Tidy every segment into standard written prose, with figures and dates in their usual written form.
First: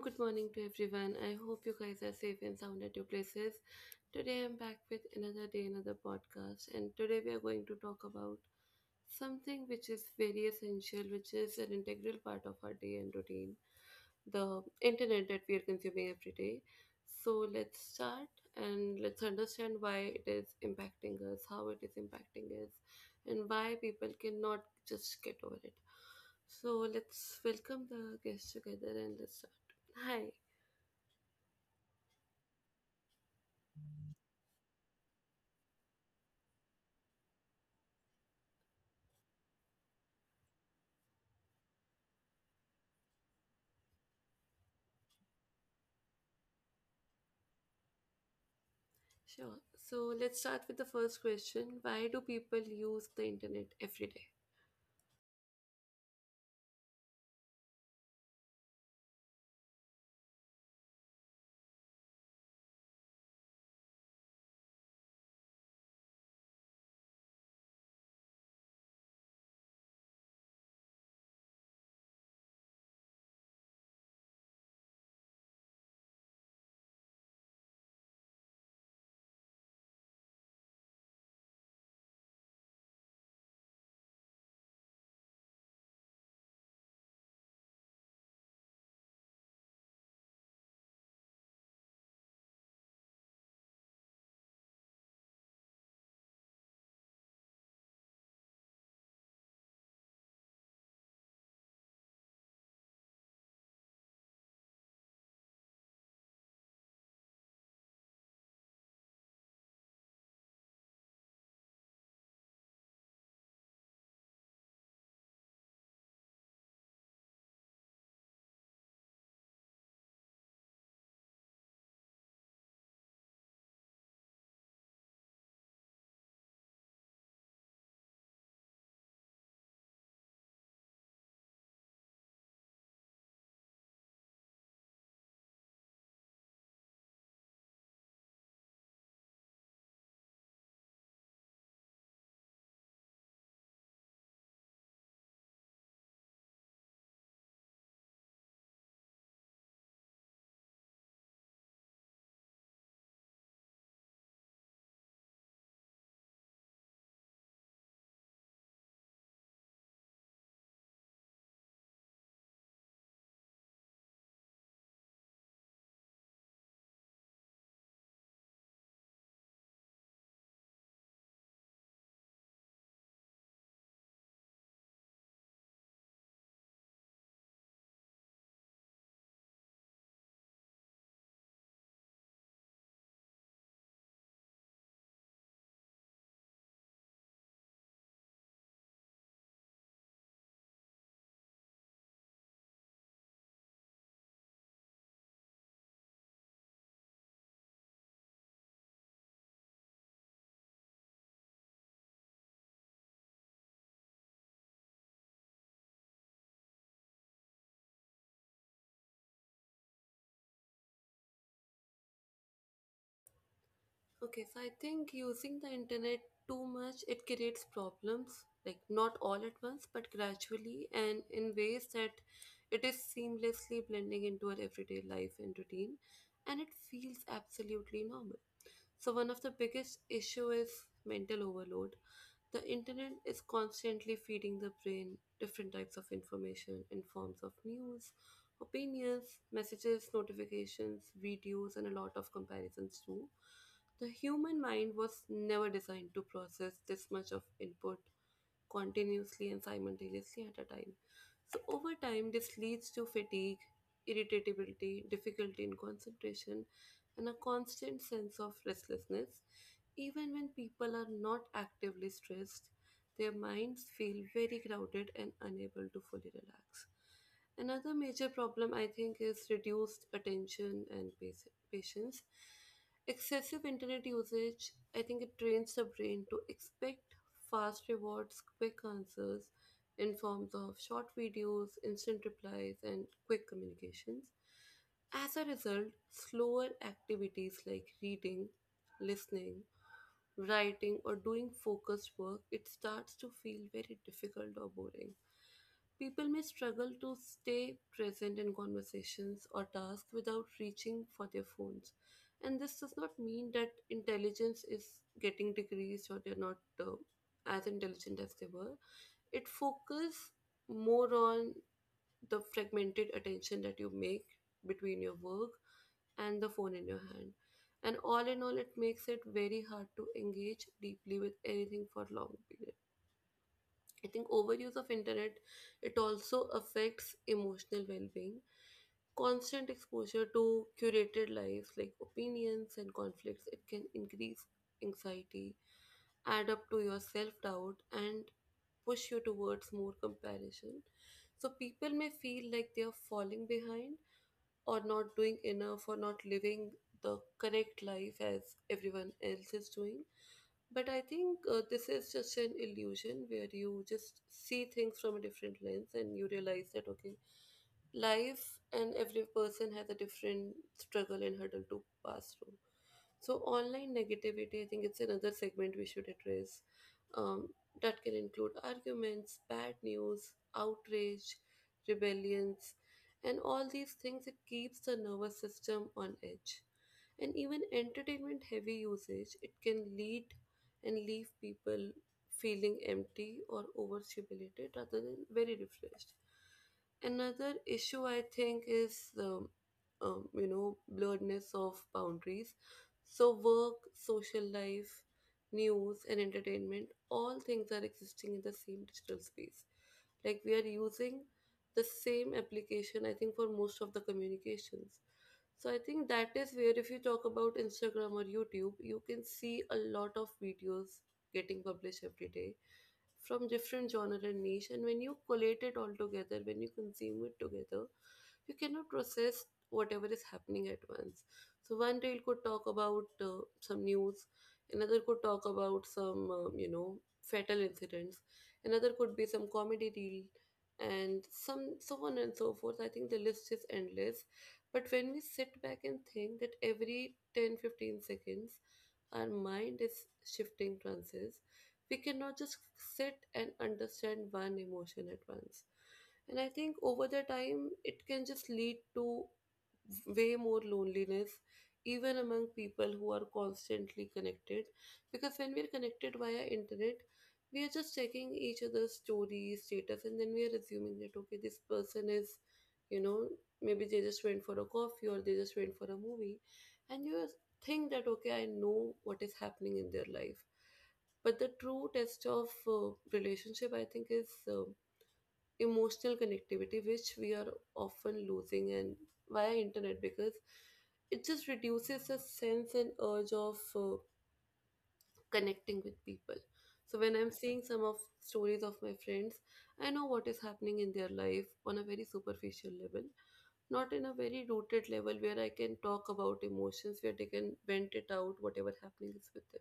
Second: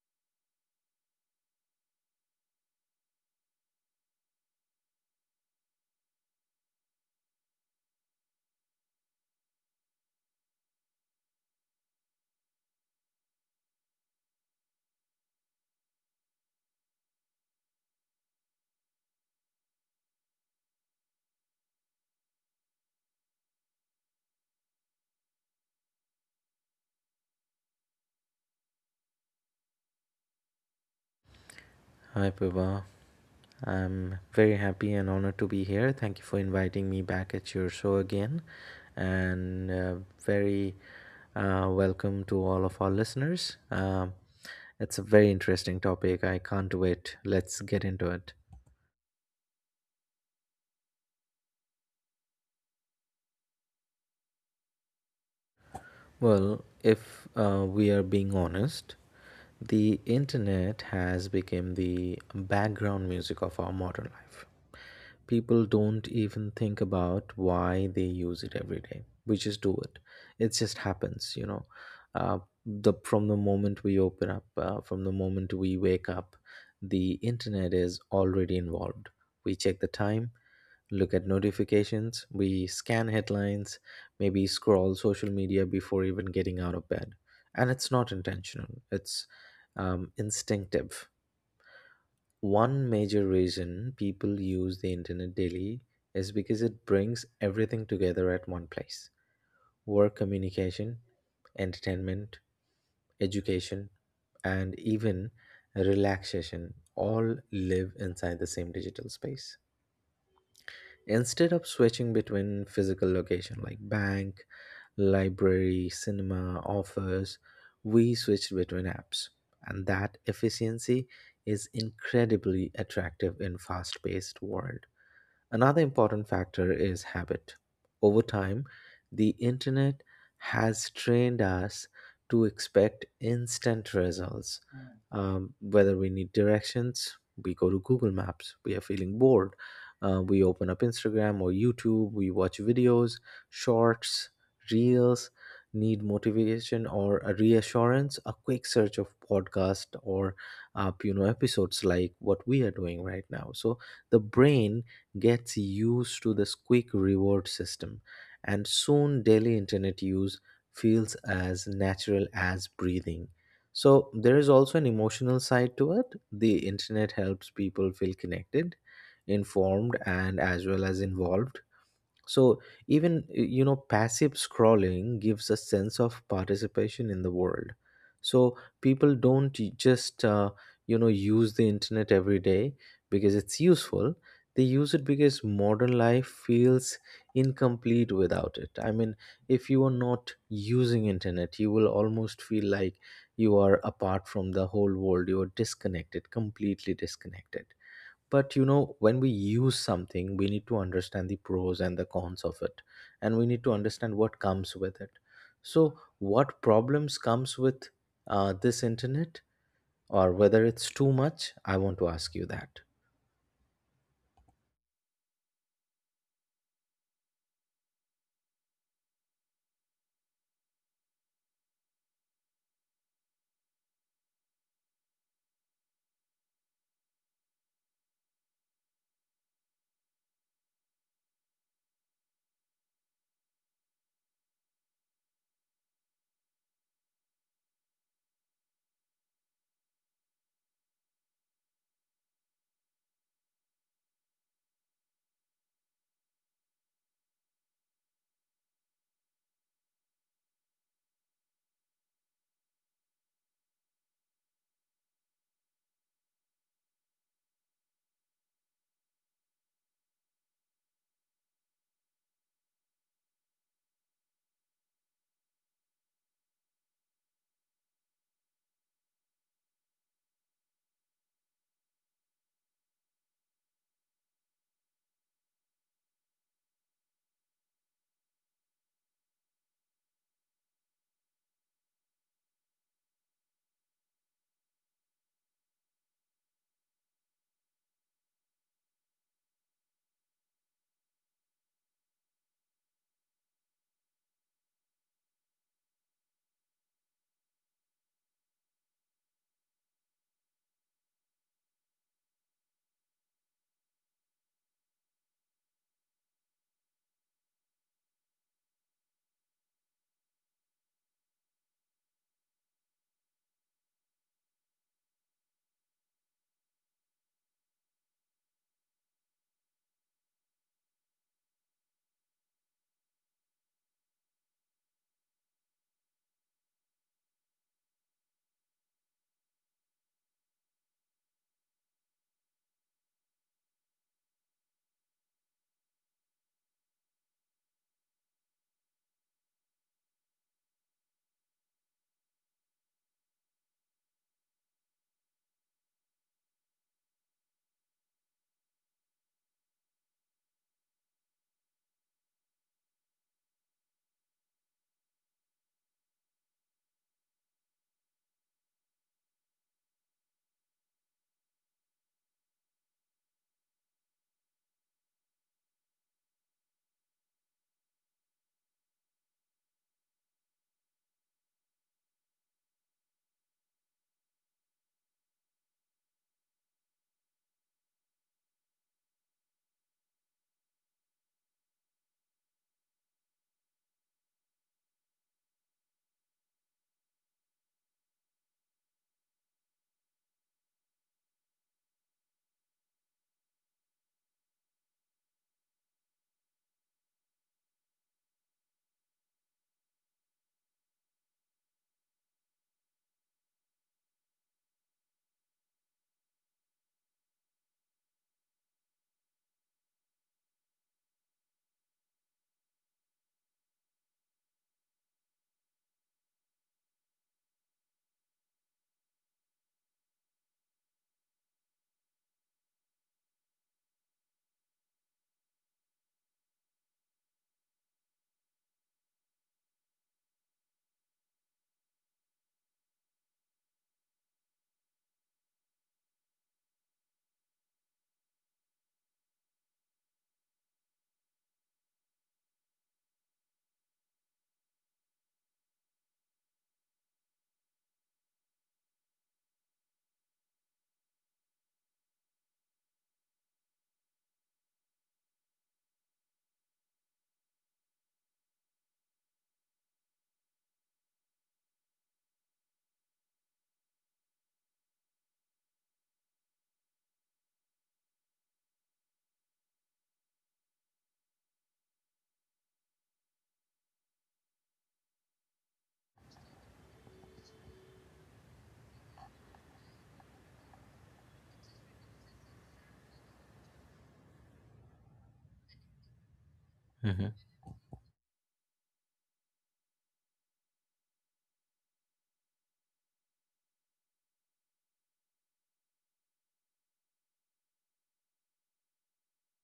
good morning to everyone. I hope you guys are safe and sound at your places. Today I'm back with another day, another podcast, and today we are going to talk about something which is very essential, which is an integral part of our day and routine the internet that we are consuming every day. So let's start and let's understand why it is impacting us, how it is impacting us, and why people cannot just get over it. So let's welcome the guests together and let's start. Hi. Hi, Pooba. I'm very happy and honored to be here. Thank you for inviting me back at your show again, and very welcome to all of our listeners. It's a very interesting topic. I can't wait. Let's get into it. Sure. So let's start with the first question. Why do people use the internet every day? Well, if we are being honest, the internet has become the background music of our modern life. People don't even think about why they use it every day. We just do it. It just happens you know uh, the From the moment we open up from the moment we wake up, the internet is already involved. We check the time, look at notifications, we scan headlines, maybe scroll social media before even getting out of bed. And it's not intentional, it's instinctive. One major reason people use the internet daily is because it brings everything together at one place. Work, communication, entertainment, education, and even relaxation all live inside the same digital space. Instead of switching between physical location like bank, library, cinema, office, we switched between apps, and that efficiency is incredibly attractive in fast-paced world. Another important factor is habit. Over time, the internet has trained us to expect instant results. Whether we need directions, we go to Google Maps. We are feeling bored, we open up Instagram or YouTube, we watch videos, shorts, reels. Need motivation or a reassurance, a quick search of podcast or you know, episodes like what we are doing right now. So the brain gets used to this quick reward system, and soon daily internet use feels as natural as breathing. So, there is also an emotional side to it. The internet helps people feel connected, informed, and as well as involved. So even, you know, passive scrolling gives a sense of participation in the world. So people don't just you know, use the internet every day because it's useful. They use it because modern life feels incomplete without it. I mean, if you are not using internet, you will almost feel like you are apart from the whole world. You are disconnected, completely disconnected. But you know, when we use something we need to understand the pros and the cons of it, and we need to understand what comes with it. So what problems comes with this internet, or whether it's too much? I want to ask you that. Okay, so I think using the internet too much it creates problems, like not all at once, but gradually and in ways that it is seamlessly blending into our everyday life and routine and it feels absolutely normal. So, one of the biggest issue is mental overload. The internet is constantly feeding the brain different types of information in forms of news, opinions, messages, notifications, videos, and a lot of comparisons too. The human mind was never designed to process this much of input continuously and simultaneously at a time. So, over time, this leads to fatigue, irritability, difficulty in concentration, and a constant sense of restlessness. Even when people are not actively stressed, their minds feel very crowded and unable to fully relax. Another major problem, I think, is reduced attention and patience. Excessive internet usage, I think it trains the brain to expect fast rewards, quick answers in forms of short videos, instant replies, and quick communications. As a result, slower activities like reading, listening, writing, or doing focused work, it starts to feel very difficult or boring. People may struggle to stay present in conversations or tasks without reaching for their phones. And this does not mean that intelligence is getting decreased or they're not as intelligent as they were. It focuses more on the fragmented attention that you make between your work and the phone in your hand. And all in all, it makes it very hard to engage deeply with anything for long period. I think overuse of internet it also affects emotional well-being. Constant exposure to curated lives like opinions and conflicts it can increase anxiety, add up to your self doubt and push you towards more comparison. So people may feel like they are falling behind or not doing enough or not living the correct life as everyone else is doing. But I think this is just an illusion where you just see things from a different lens and you realize that, okay, life and every person has a different struggle and hurdle to pass through. So, online negativity, I think it's another segment we should address, um, that can include arguments, bad news, outrage, rebellions, and all these things. It keeps the nervous system on edge and even entertainment heavy usage it can lead and leave people feeling empty or overstimulated rather than very refreshed. Another issue I think is the blurredness of boundaries. So work, social life, news, and entertainment all things are existing in the same digital space. Like we are using the same application, I think, for most of the communications. So I think that is where if you talk about Instagram or YouTube, you can see a lot of videos getting published every day from different genre and niche. And when you collate it all together, when you consume it together, you cannot process whatever is happening at once. So one reel could talk about some news, another could talk about some fatal incidents, another could be some comedy reel, and some so on and so forth. I think the list is endless but when we sit back and think that every 10-15 seconds our mind is shifting trances, we cannot just sit and understand one emotion at once. And I think over the time, it can just lead to way more loneliness, even among people who are constantly connected. Because when we are connected via internet, we are just checking each other's stories, status, and then we are assuming that okay, this person is, you know, maybe they just went for a coffee or they just went for a movie and you just think that okay I know what is happening in their life but the true test of relationship I think is emotional connectivity which we are often losing and via internet because it just reduces the sense and urge of connecting with people. So when Hmm. I'm seeing some of stories of my friends, I know what is happening in their life on a very superficial level, not in a very rooted level where I can talk about emotions, where they can vent it out, whatever happening is with them.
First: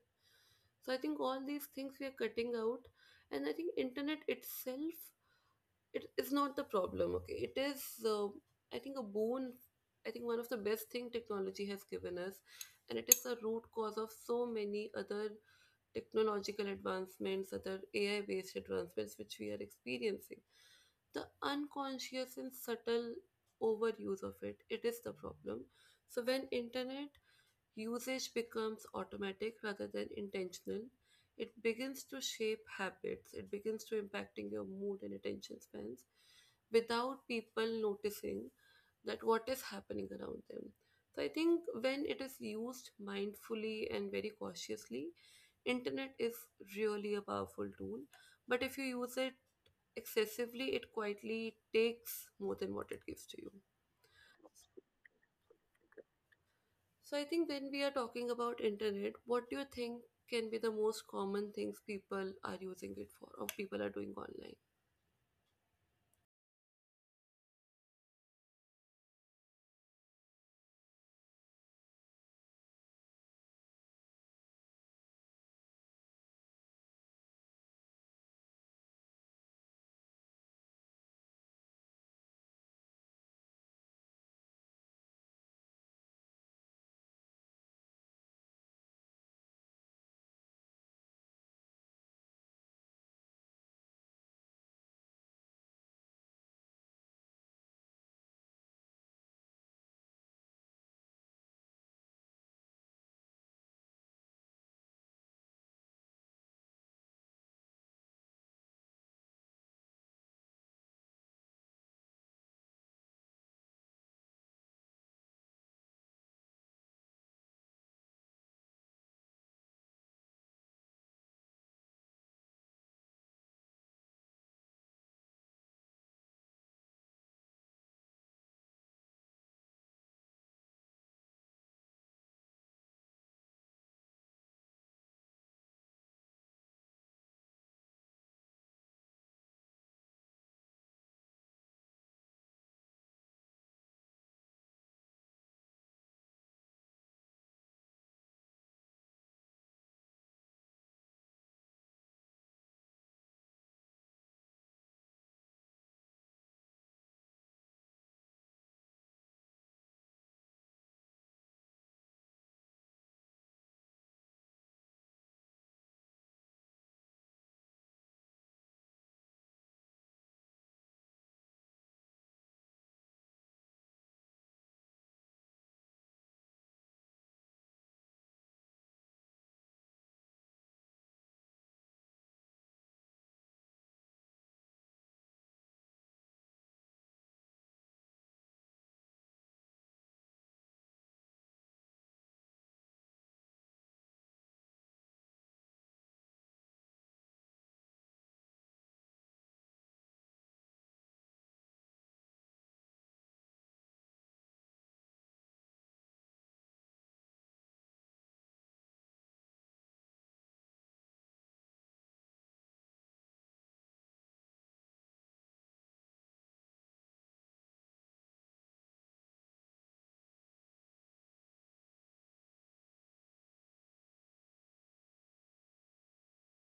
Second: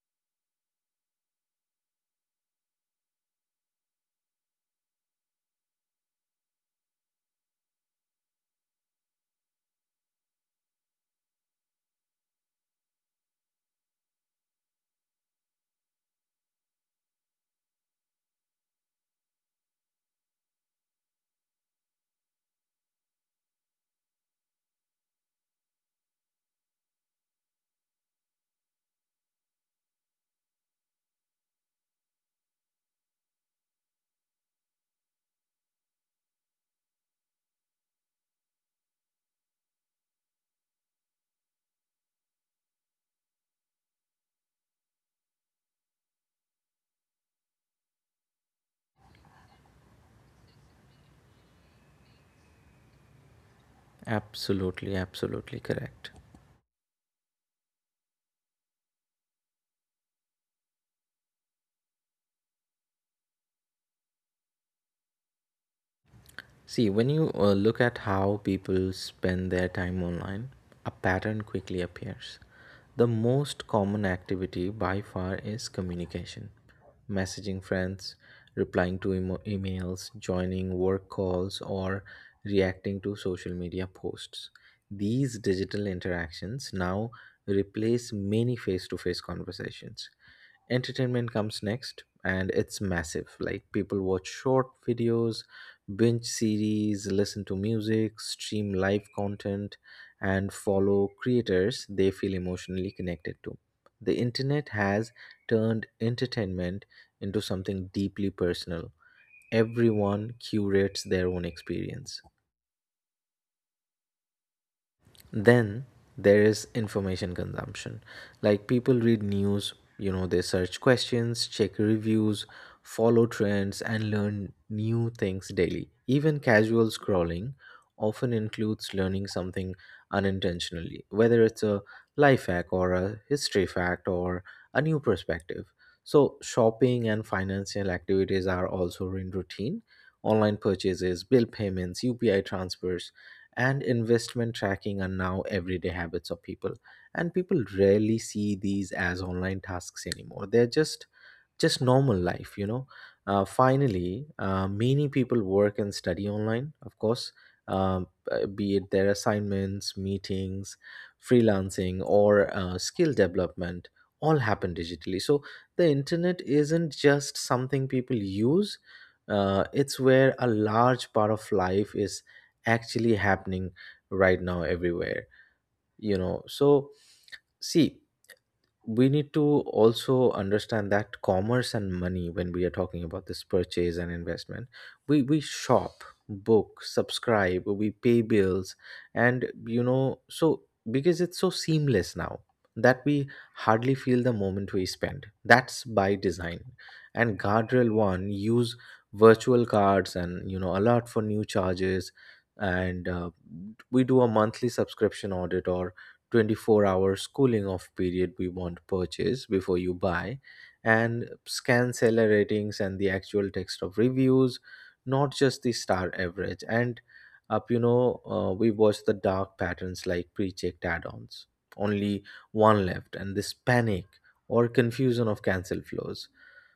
So I think all these things we are cutting out, and I think internet itself it is not the problem. Okay, it is I think a boon. I think one of the best thing technology has given us, and it is the root cause of so many other technological advancements, other AI based advancements which we are experiencing. The unconscious and subtle overuse of it, it is the problem. So when internet usage becomes automatic rather than intentional, it begins to shape habits, it begins to impacting your mood and attention spans without people noticing that what is happening around them. So I think when it is used mindfully and very cautiously, Internet is really a powerful tool, but if you use it excessively, it quietly takes more than what it gives to you. Absolutely, absolutely correct. So I think when we are talking about internet, what do you think can be the most common things people are using it for or people are doing online? See, when you look at how people spend their time online, a pattern quickly appears. The most common activity by far is communication, messaging friends, replying to emails, joining work calls, or reacting to social media posts. These digital interactions now replace many face to face conversations. Entertainment comes next and it's massive. Like, people watch short videos, binge series, listen to music, stream live content, and follow creators they feel emotionally connected to. The internet has turned entertainment into something deeply personal. Everyone curates their own experience. Then there is information consumption. Like, people read news, you know, they search questions, check reviews, follow trends, and learn new things daily. Even casual scrolling often includes learning something unintentionally, whether it's a life hack or a history fact or a new perspective. So shopping and financial activities are also in routine. Online purchases, bill payments, UPI transfers, and investment tracking are now everyday habits of people, and people rarely see these as online tasks anymore. They're just normal life, you know. Finally, many people work and study online, of course. Be it their assignments, meetings, freelancing, or skill development, all happen digitally. So the internet isn't just something people use, it's where a large part of life is actually happening right now, everywhere, you know. So see, we need to also understand that commerce and money, when we are talking about this purchase and investment, we shop, book, subscribe, we pay bills, and you know, so because it's so seamless now that we hardly feel the moment we spend. That's by design. And guardrail one use virtual cards, and you know, a lot for new charges. And we do a monthly subscription audit, or 24-hour cooling off period. We want purchase before you buy, and scan seller ratings and the actual text of reviews, not just the star average. And up you know we watch the dark patterns like pre-checked add-ons, only one left, and this panic or confusion of cancel flows.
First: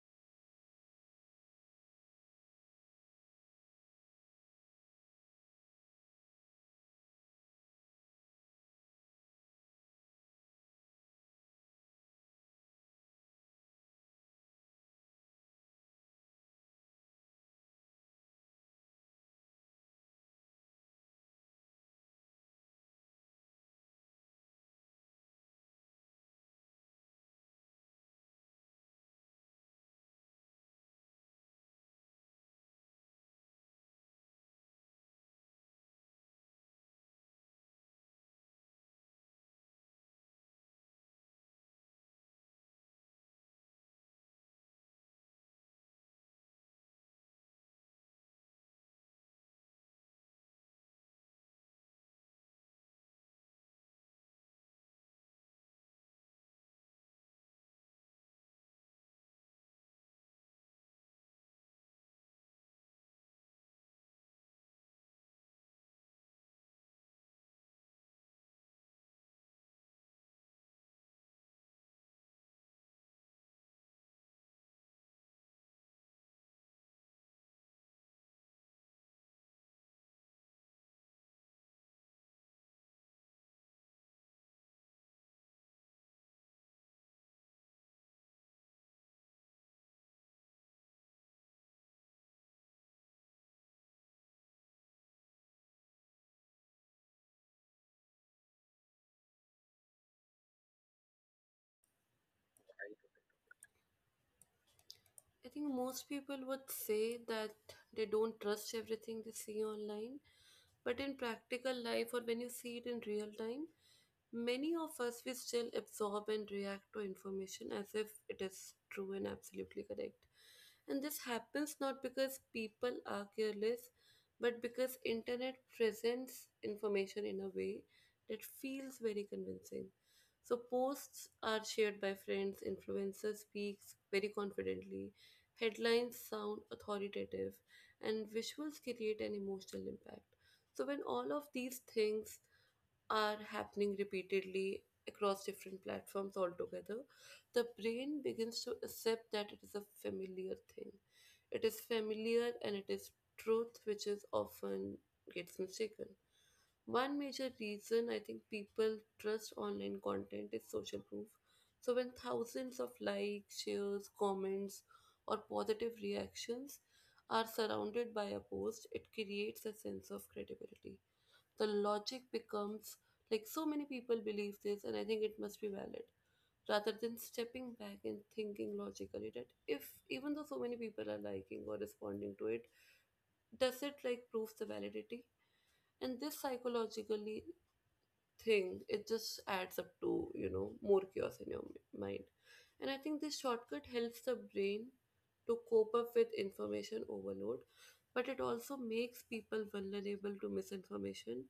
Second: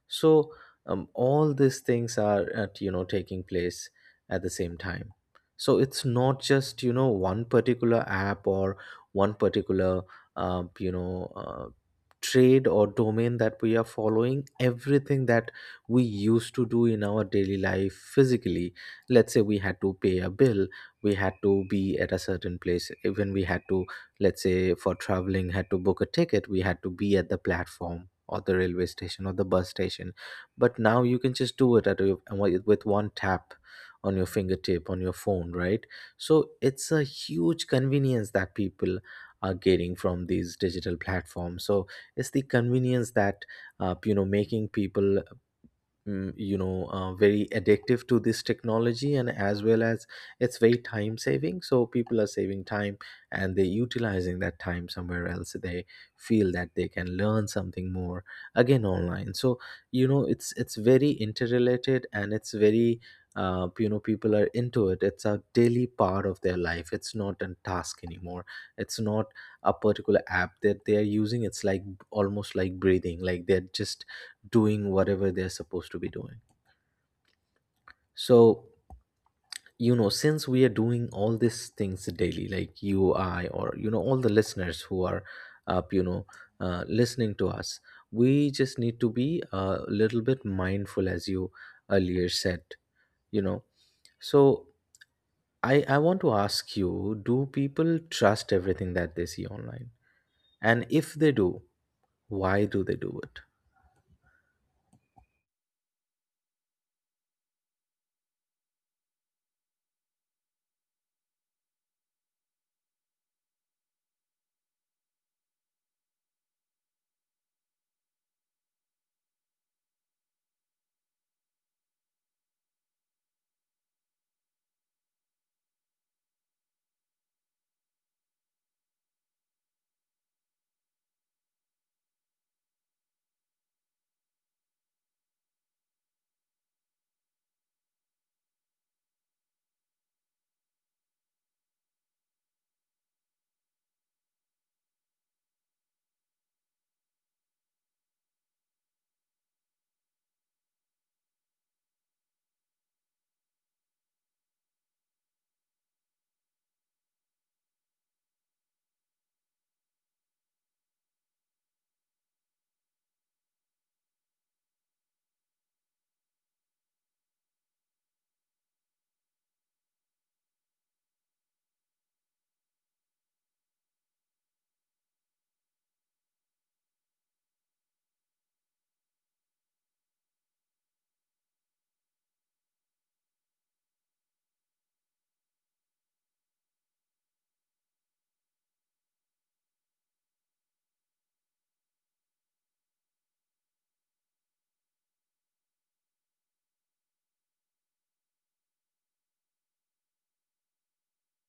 So all these things are at, you know, taking place at the same time. So it's not just, you know, one particular app or one particular, uh, you know uh, trade or domain that we are following. Everything that we used to do in our daily life physically, let's say we had to pay a bill, we had to be at a certain place. Even we had to, let's say for traveling, had to book a ticket, we had to be at the platform or the railway station or the bus station. But now you can just do it at your, with one tap on your fingertip on your phone, right? So it's a huge convenience that people are getting from these digital platforms. So it's the convenience that, you know, making people, very addictive to this technology. And as well as it's very time saving, so people are saving time, and they're utilizing that time somewhere else. They feel that they can learn something more again online. So you know, it's very interrelated, and it's very, you know, people are into it. It's a daily part of their life. It's not a task anymore. It's not a particular app that they are using. It's like almost like breathing. Like, they're just doing whatever they're supposed to be doing. So, you know, since we are doing all these things daily, like you, I, or, you know, all the listeners who are up, you know, listening to us, we just need to be a little bit mindful, as you earlier said, you know. So, I want to ask you, do people trust everything that they see online? And if they do, why do they do it? I think most people would say that they don't trust everything they see online, but in practical life or when you see it in real time, many of us, we still absorb and react to information as if it is true and absolutely correct. And this happens not because people are careless, but because internet presents information in a way that feels very convincing. So posts are shared by friends, influencers speaks very confidently, headlines sound authoritative, and visuals create an emotional impact. So when all of these things are happening repeatedly across different platforms altogether, the brain begins to accept that it is a familiar thing. It is familiar and it is truth which is often gets mistaken. One major reason I think people trust online content is social proof. So when thousands of likes, shares, comments, or positive reactions are surrounded by a post, it creates a sense of credibility the logic becomes like so many people believe this and I think it must be valid rather than stepping back and thinking logically that if even though so many people are liking or responding to it does it like prove the validity and this psychologically thing it just adds up to, you know, more chaos in your mind and I think this shortcut helps the brain to cope up with information overload but it also makes people vulnerable to misinformation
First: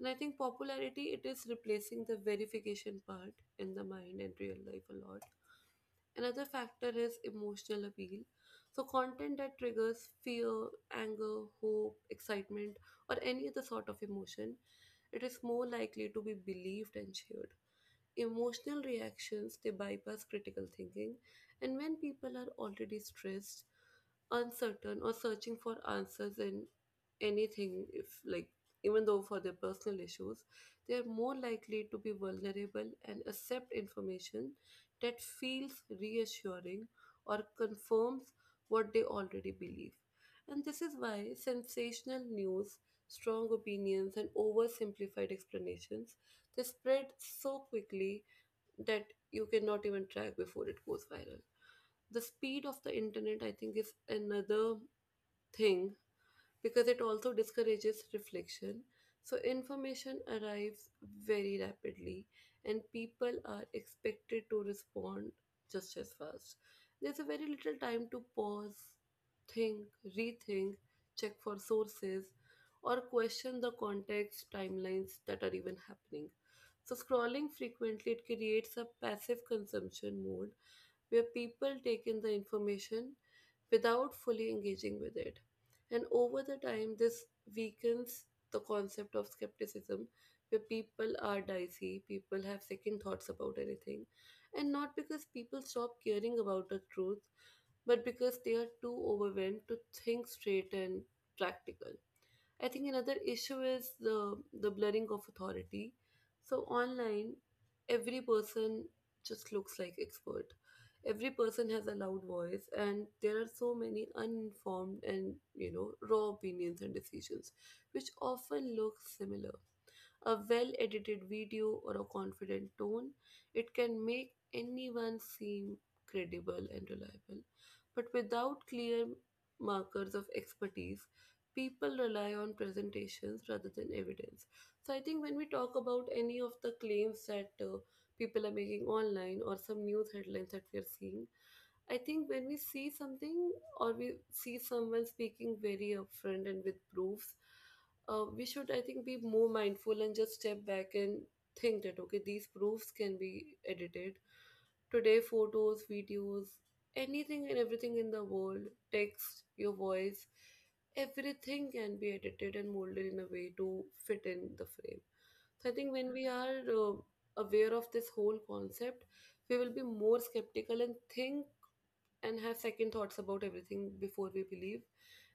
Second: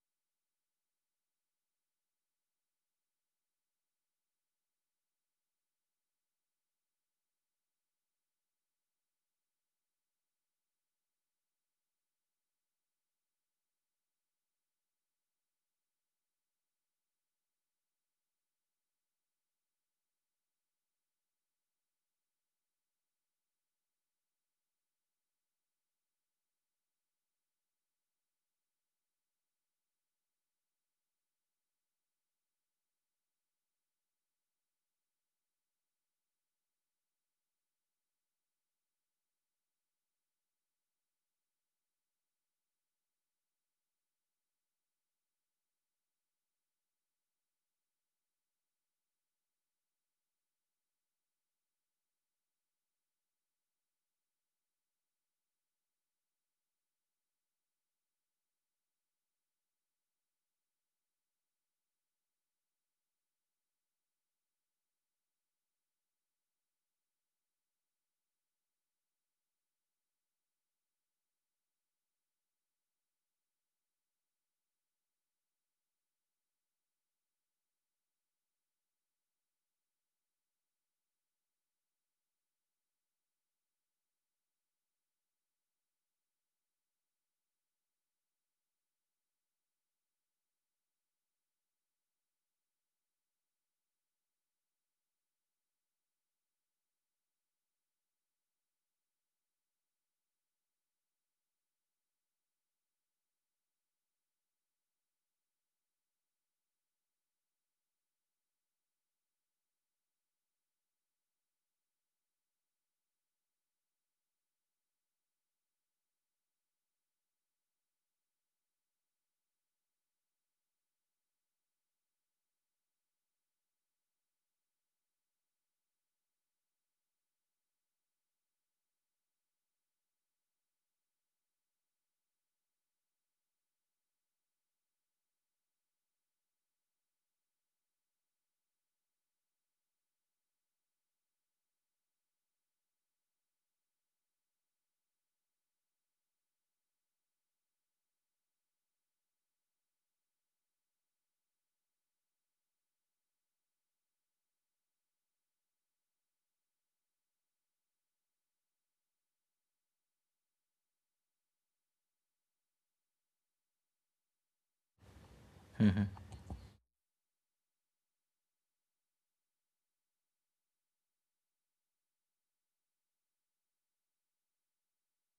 and I think popularity it is replacing the verification part in the mind and real life a lot. Another factor is emotional appeal. So, content that triggers fear, anger, hope, excitement, or any other sort of emotion it is more likely to be believed and shared. Emotional reactions they bypass critical thinking, and when people are already stressed, uncertain or searching for answers in anything if like even though for their personal issues they are more likely to be vulnerable and accept information that feels reassuring or confirms what they already believe and this is why sensational news strong opinions and oversimplified explanations they spread so quickly that you cannot even track before it goes viral the speed of the internet I think is another thing because it also discourages reflection. So, information arrives very rapidly, and people are expected to respond just as fast. There's a very little time to pause, think, rethink, check for sources, or question the context timelines that are even happening. So, scrolling frequently it creates a passive consumption mode where people take in the information without fully engaging with it. And over the time, this weakens the concept of skepticism, where people are dicey, people have second thoughts about anything. And not because people stop caring about the truth, but because they are too overwhelmed to think straight and practical. I think another issue is the blurring of authority. So online, every person just looks like expert. Every person has a loud voice, and there are so many uninformed and, you know, raw opinions and decisions, which often look similar. A well edited video or a confident tone, it can make anyone seem credible and reliable. But without clear markers of expertise, people rely on presentations rather than evidence. So I think when we talk about any of the claims that people are making online or some news headlines that we are seeing, I think when we see something or we see someone speaking very upfront and with proofs, we should, I think, be more mindful and just step back and think that, okay, these proofs can be edited. Today, photos, videos, anything and everything in the world, text, your voice, everything can be edited and molded in a way to fit in the frame. So I think when we are aware of this whole concept, we will be more skeptical and think and have second thoughts about everything before we believe.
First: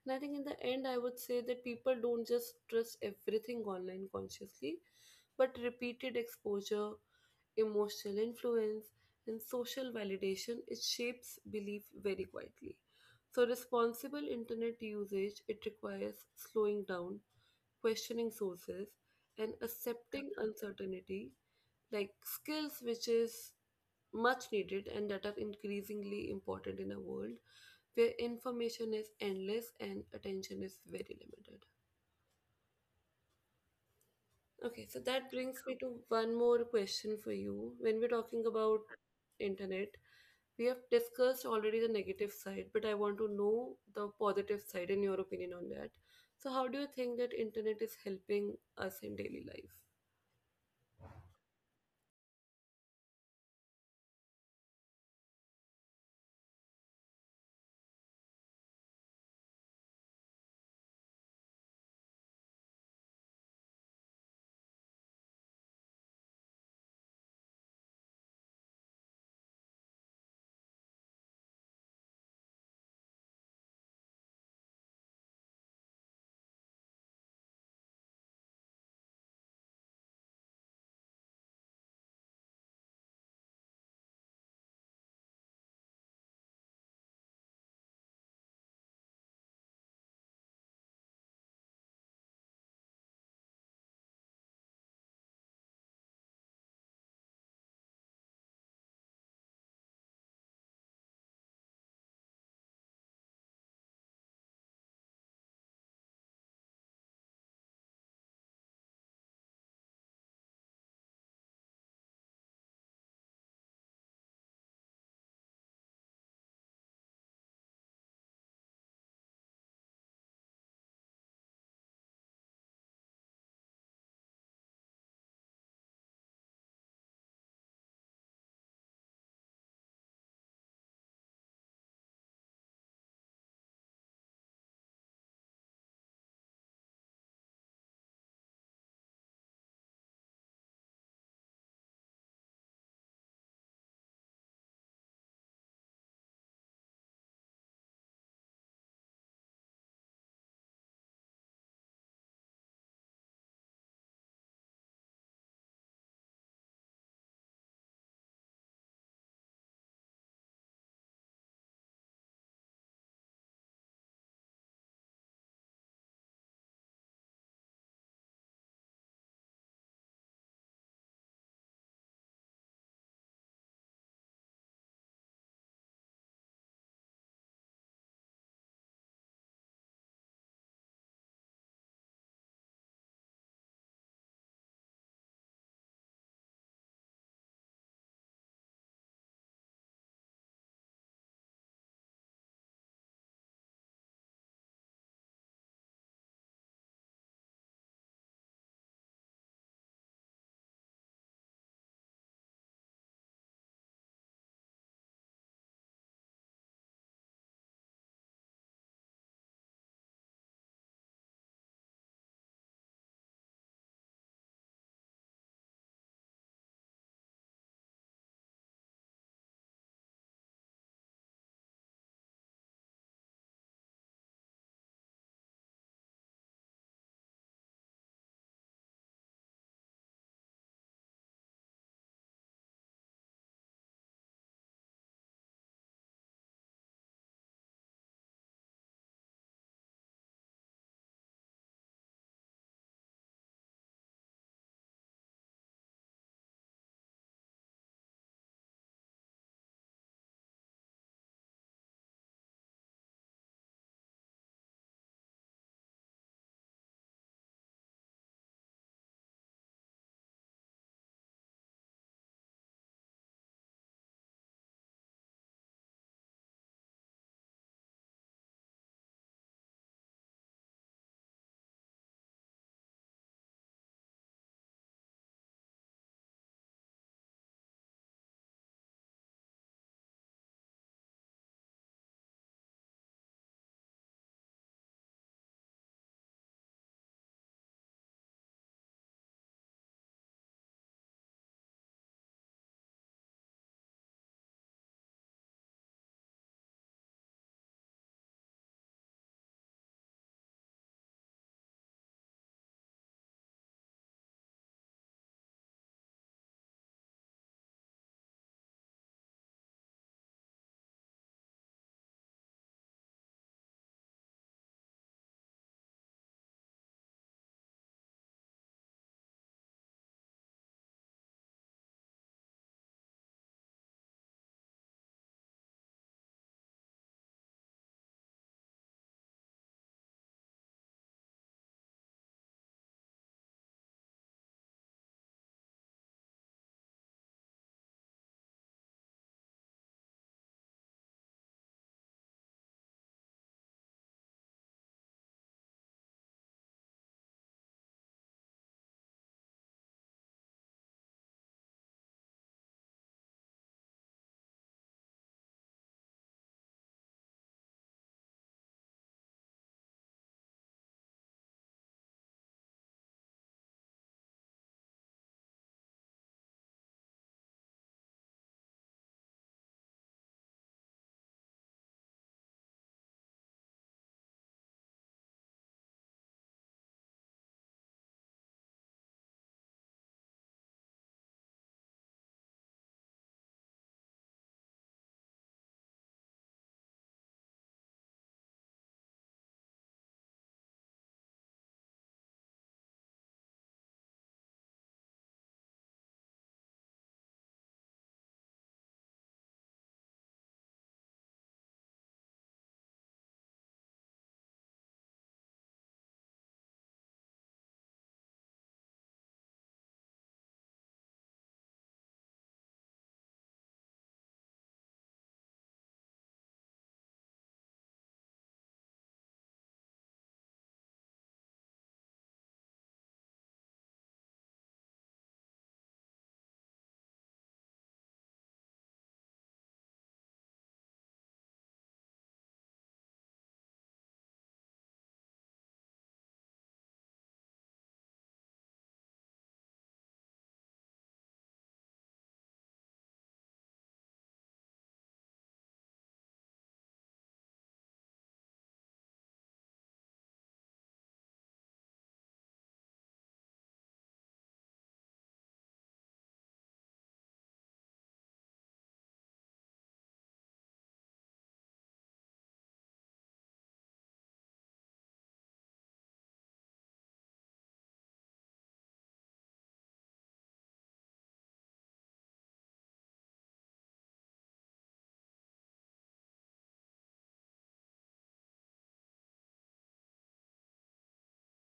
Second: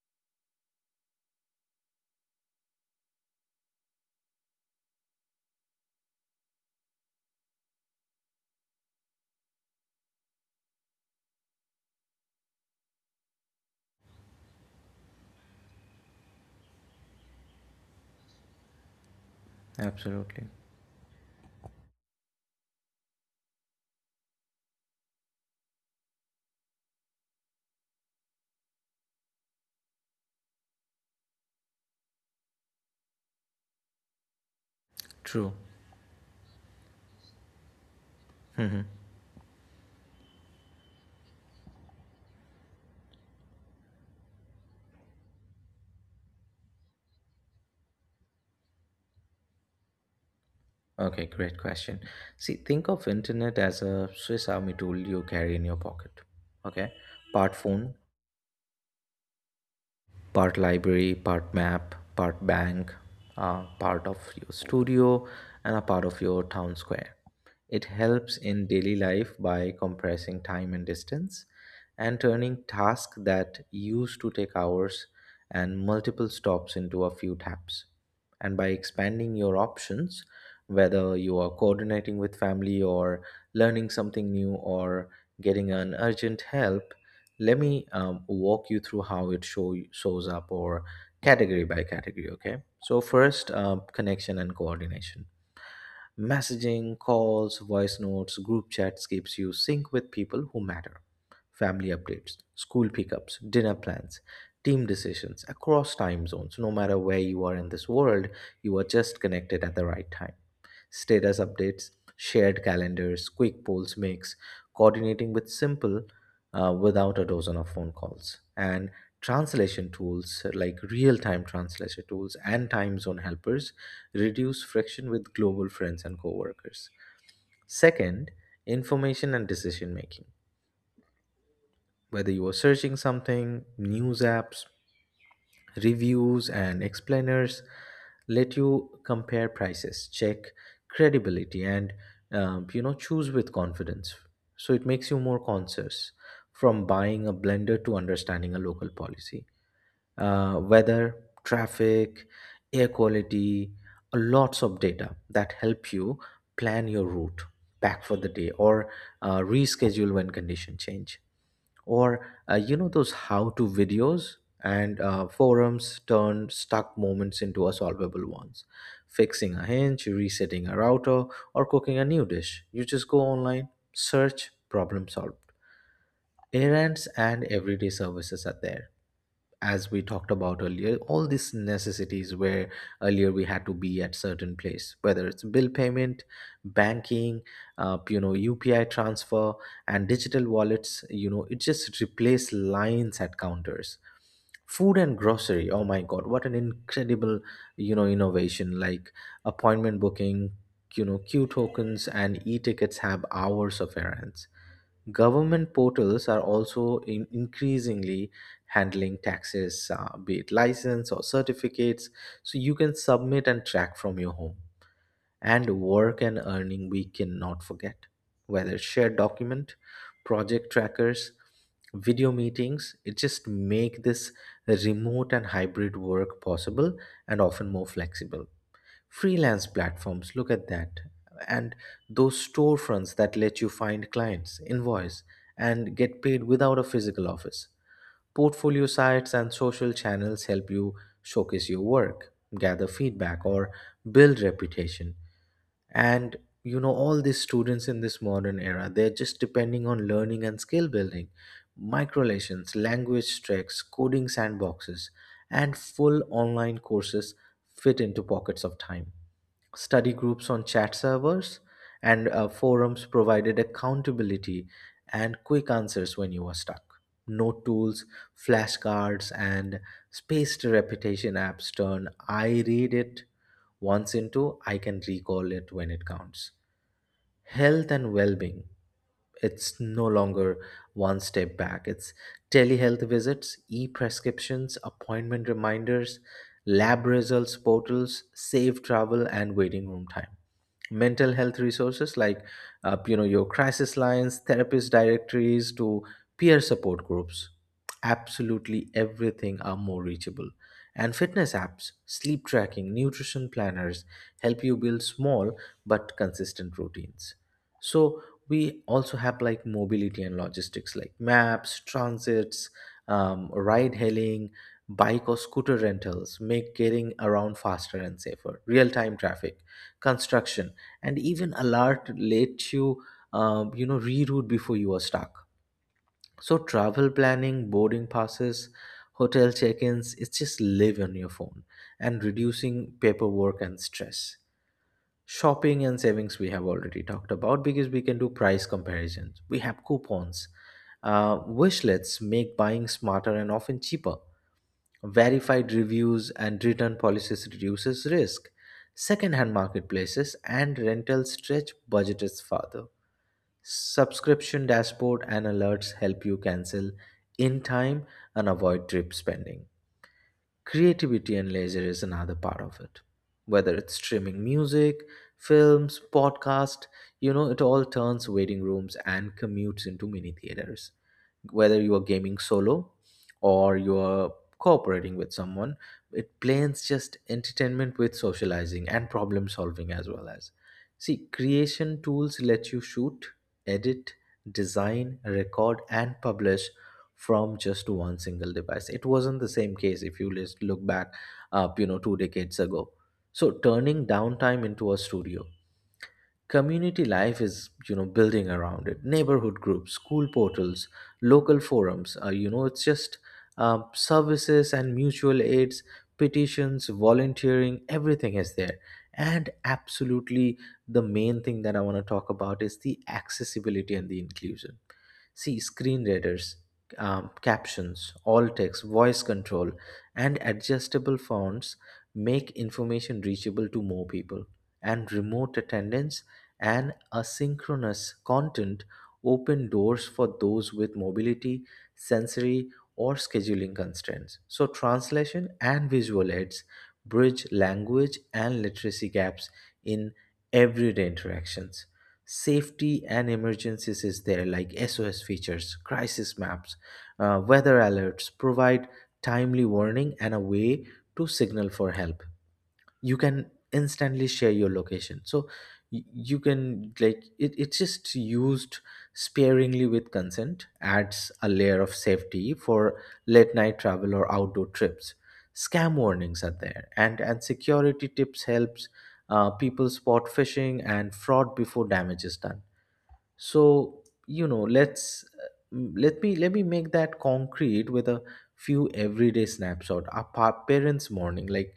And I think in the end, I would say that people don't just trust everything online consciously, but repeated exposure, emotional influence, and social validation, it shapes belief very quietly. So responsible internet usage, it requires slowing down, questioning sources, and accepting Absolutely. uncertainty, like skill switches much needed and that are increasingly important in a world where information is endless and attention is very limited. Okay, so that True. brings me to one more question for you. When we're talking about Hmm. internet, we have discussed already the negative side, but I want to know the positive side and your opinion on that. So how do you think that internet is helping us in daily life? Okay, great question. See, think of internet as a Swiss army tool you carry in your pocket. Okay? Part phone, part library, part map, part bank, part of your studio, and a part of your town square. It helps in daily life by compressing time and distance and turning tasks that used to take hours and multiple stops into a few taps. And by expanding your options, whether you are coordinating with family or learning something new or getting an urgent help, let me walk you through how it shows up, or category by category, okay? So, first, connection and coordination. Messaging, calls, voice notes, group chats keeps you sync with people who matter. Family updates, school pickups, dinner plans, team decisions across time zones. No matter where you are in this world, you are just connected at the right time. Status updates, shared calendars, quick polls makes coordinating with simple, without a dozen of phone calls. And translation tools, like real time translation tools and time zone helpers, reduce friction with global friends and coworkers. Second, information and decision making. Whether you are searching something, news apps, reviews and explainers let you compare prices, check credibility, and you know, choose with confidence. So it makes you more conscious. From buying a blender to understanding a local policy, weather, traffic, air quality, lots of data that help you plan your route back for the day, or reschedule when condition change. Or you know, those how to videos and forums turn stuck moments into a solvable ones. Fixing a hinge, resetting a router, or cooking a new dish, you just go online, search, problem solved. Errands and everyday services are there. As we talked about earlier, all these necessities where earlier we had to be at certain place, whether it's bill payment, banking, you know, UPI transfer and digital wallets, you know, it just replaced lines at counters. Food and grocery, oh my god, what an incredible, you know, innovation. Like, appointment booking, you know, queue tokens, and e-tickets have hours of errands. Government portals are also in increasingly handling taxes, be it license or certificates, so you can submit and track from your home. And work and earning, we cannot forget. Whether shared document, project trackers, video meetings, it just make this remote and hybrid work possible and often more flexible. Freelance platforms, look at that, and those storefronts that let you find clients, invoice, and get paid without a physical office. Portfolio sites and social channels help you showcase your work, gather feedback, or build reputation. And all these students in this modern era, they're just depending on learning and skill building. Microlesions, language tracks, coding sandboxes, and full online courses fit into pockets of time. Study groups on chat servers and forums provided accountability and quick answers when you were stuck. Note tools, flashcards, and spaced repetition apps turn "I read it once" into "I can recall it when it counts." Health and well-being, it's no longer one step back. It's telehealth visits, e-prescriptions, appointment reminders, lab results portals, safe travel and waiting room time. Mental health resources like your crisis lines, therapist directories to peer support groups, absolutely everything are more reachable. And fitness apps, sleep tracking, nutrition planners help you build small but consistent routines. So we also have like mobility and logistics, like maps, transits, ride hailing, bike or scooter rentals, make getting around faster and safer. Real time traffic, construction, and even alert let you, reroute before you are stuck. So travel planning, boarding passes, hotel check-ins, it's just live on your phone, and reducing paperwork and stress. Shopping and savings we have already talked about, because we can do price comparisons. We have coupons. Wishlets make buying smarter and often cheaper. Verified reviews and return policies reduces risk. Second-hand marketplaces and rental stretch budgets further. Subscription dashboard and alerts help you cancel in time and avoid trip spending. Creativity and leisure is another part of it. Whether it's streaming music, films, podcast, it all turns waiting rooms and commutes into mini theaters. Whether you are gaming solo or you are cooperating with someone, it blends just entertainment with socializing and problem solving as well as. See, creation tools let you shoot, edit, design, record, and publish from just one single device. It wasn't the same case if you just look back up, 2 decades ago. So turning downtime into a studio. Community life is building around it, neighborhood groups, school portals, local forums. It's just services and mutual aids, petitions, volunteering, everything is there. And absolutely the main thing that I want to talk about is the accessibility and the inclusion. See screen readers, captions, alt text, voice control, and adjustable fonts make information reachable to more people. And remote attendance and asynchronous content open doors for those with mobility, sensory, or scheduling constraints. So, translation and visual aids bridge language and literacy gaps in everyday interactions. Safety and emergencies is there, like SOS features, crisis maps, weather alerts provide timely warning and a way to signal for help. You can instantly share your location, so you can like it, it's just used sparingly with consent, adds a layer of safety for late night travel or outdoor trips. Scam warnings are there, and security tips helps people spot phishing and fraud before damage is done. So let's let me make that concrete with a few everyday snapshot. Our parents morning, like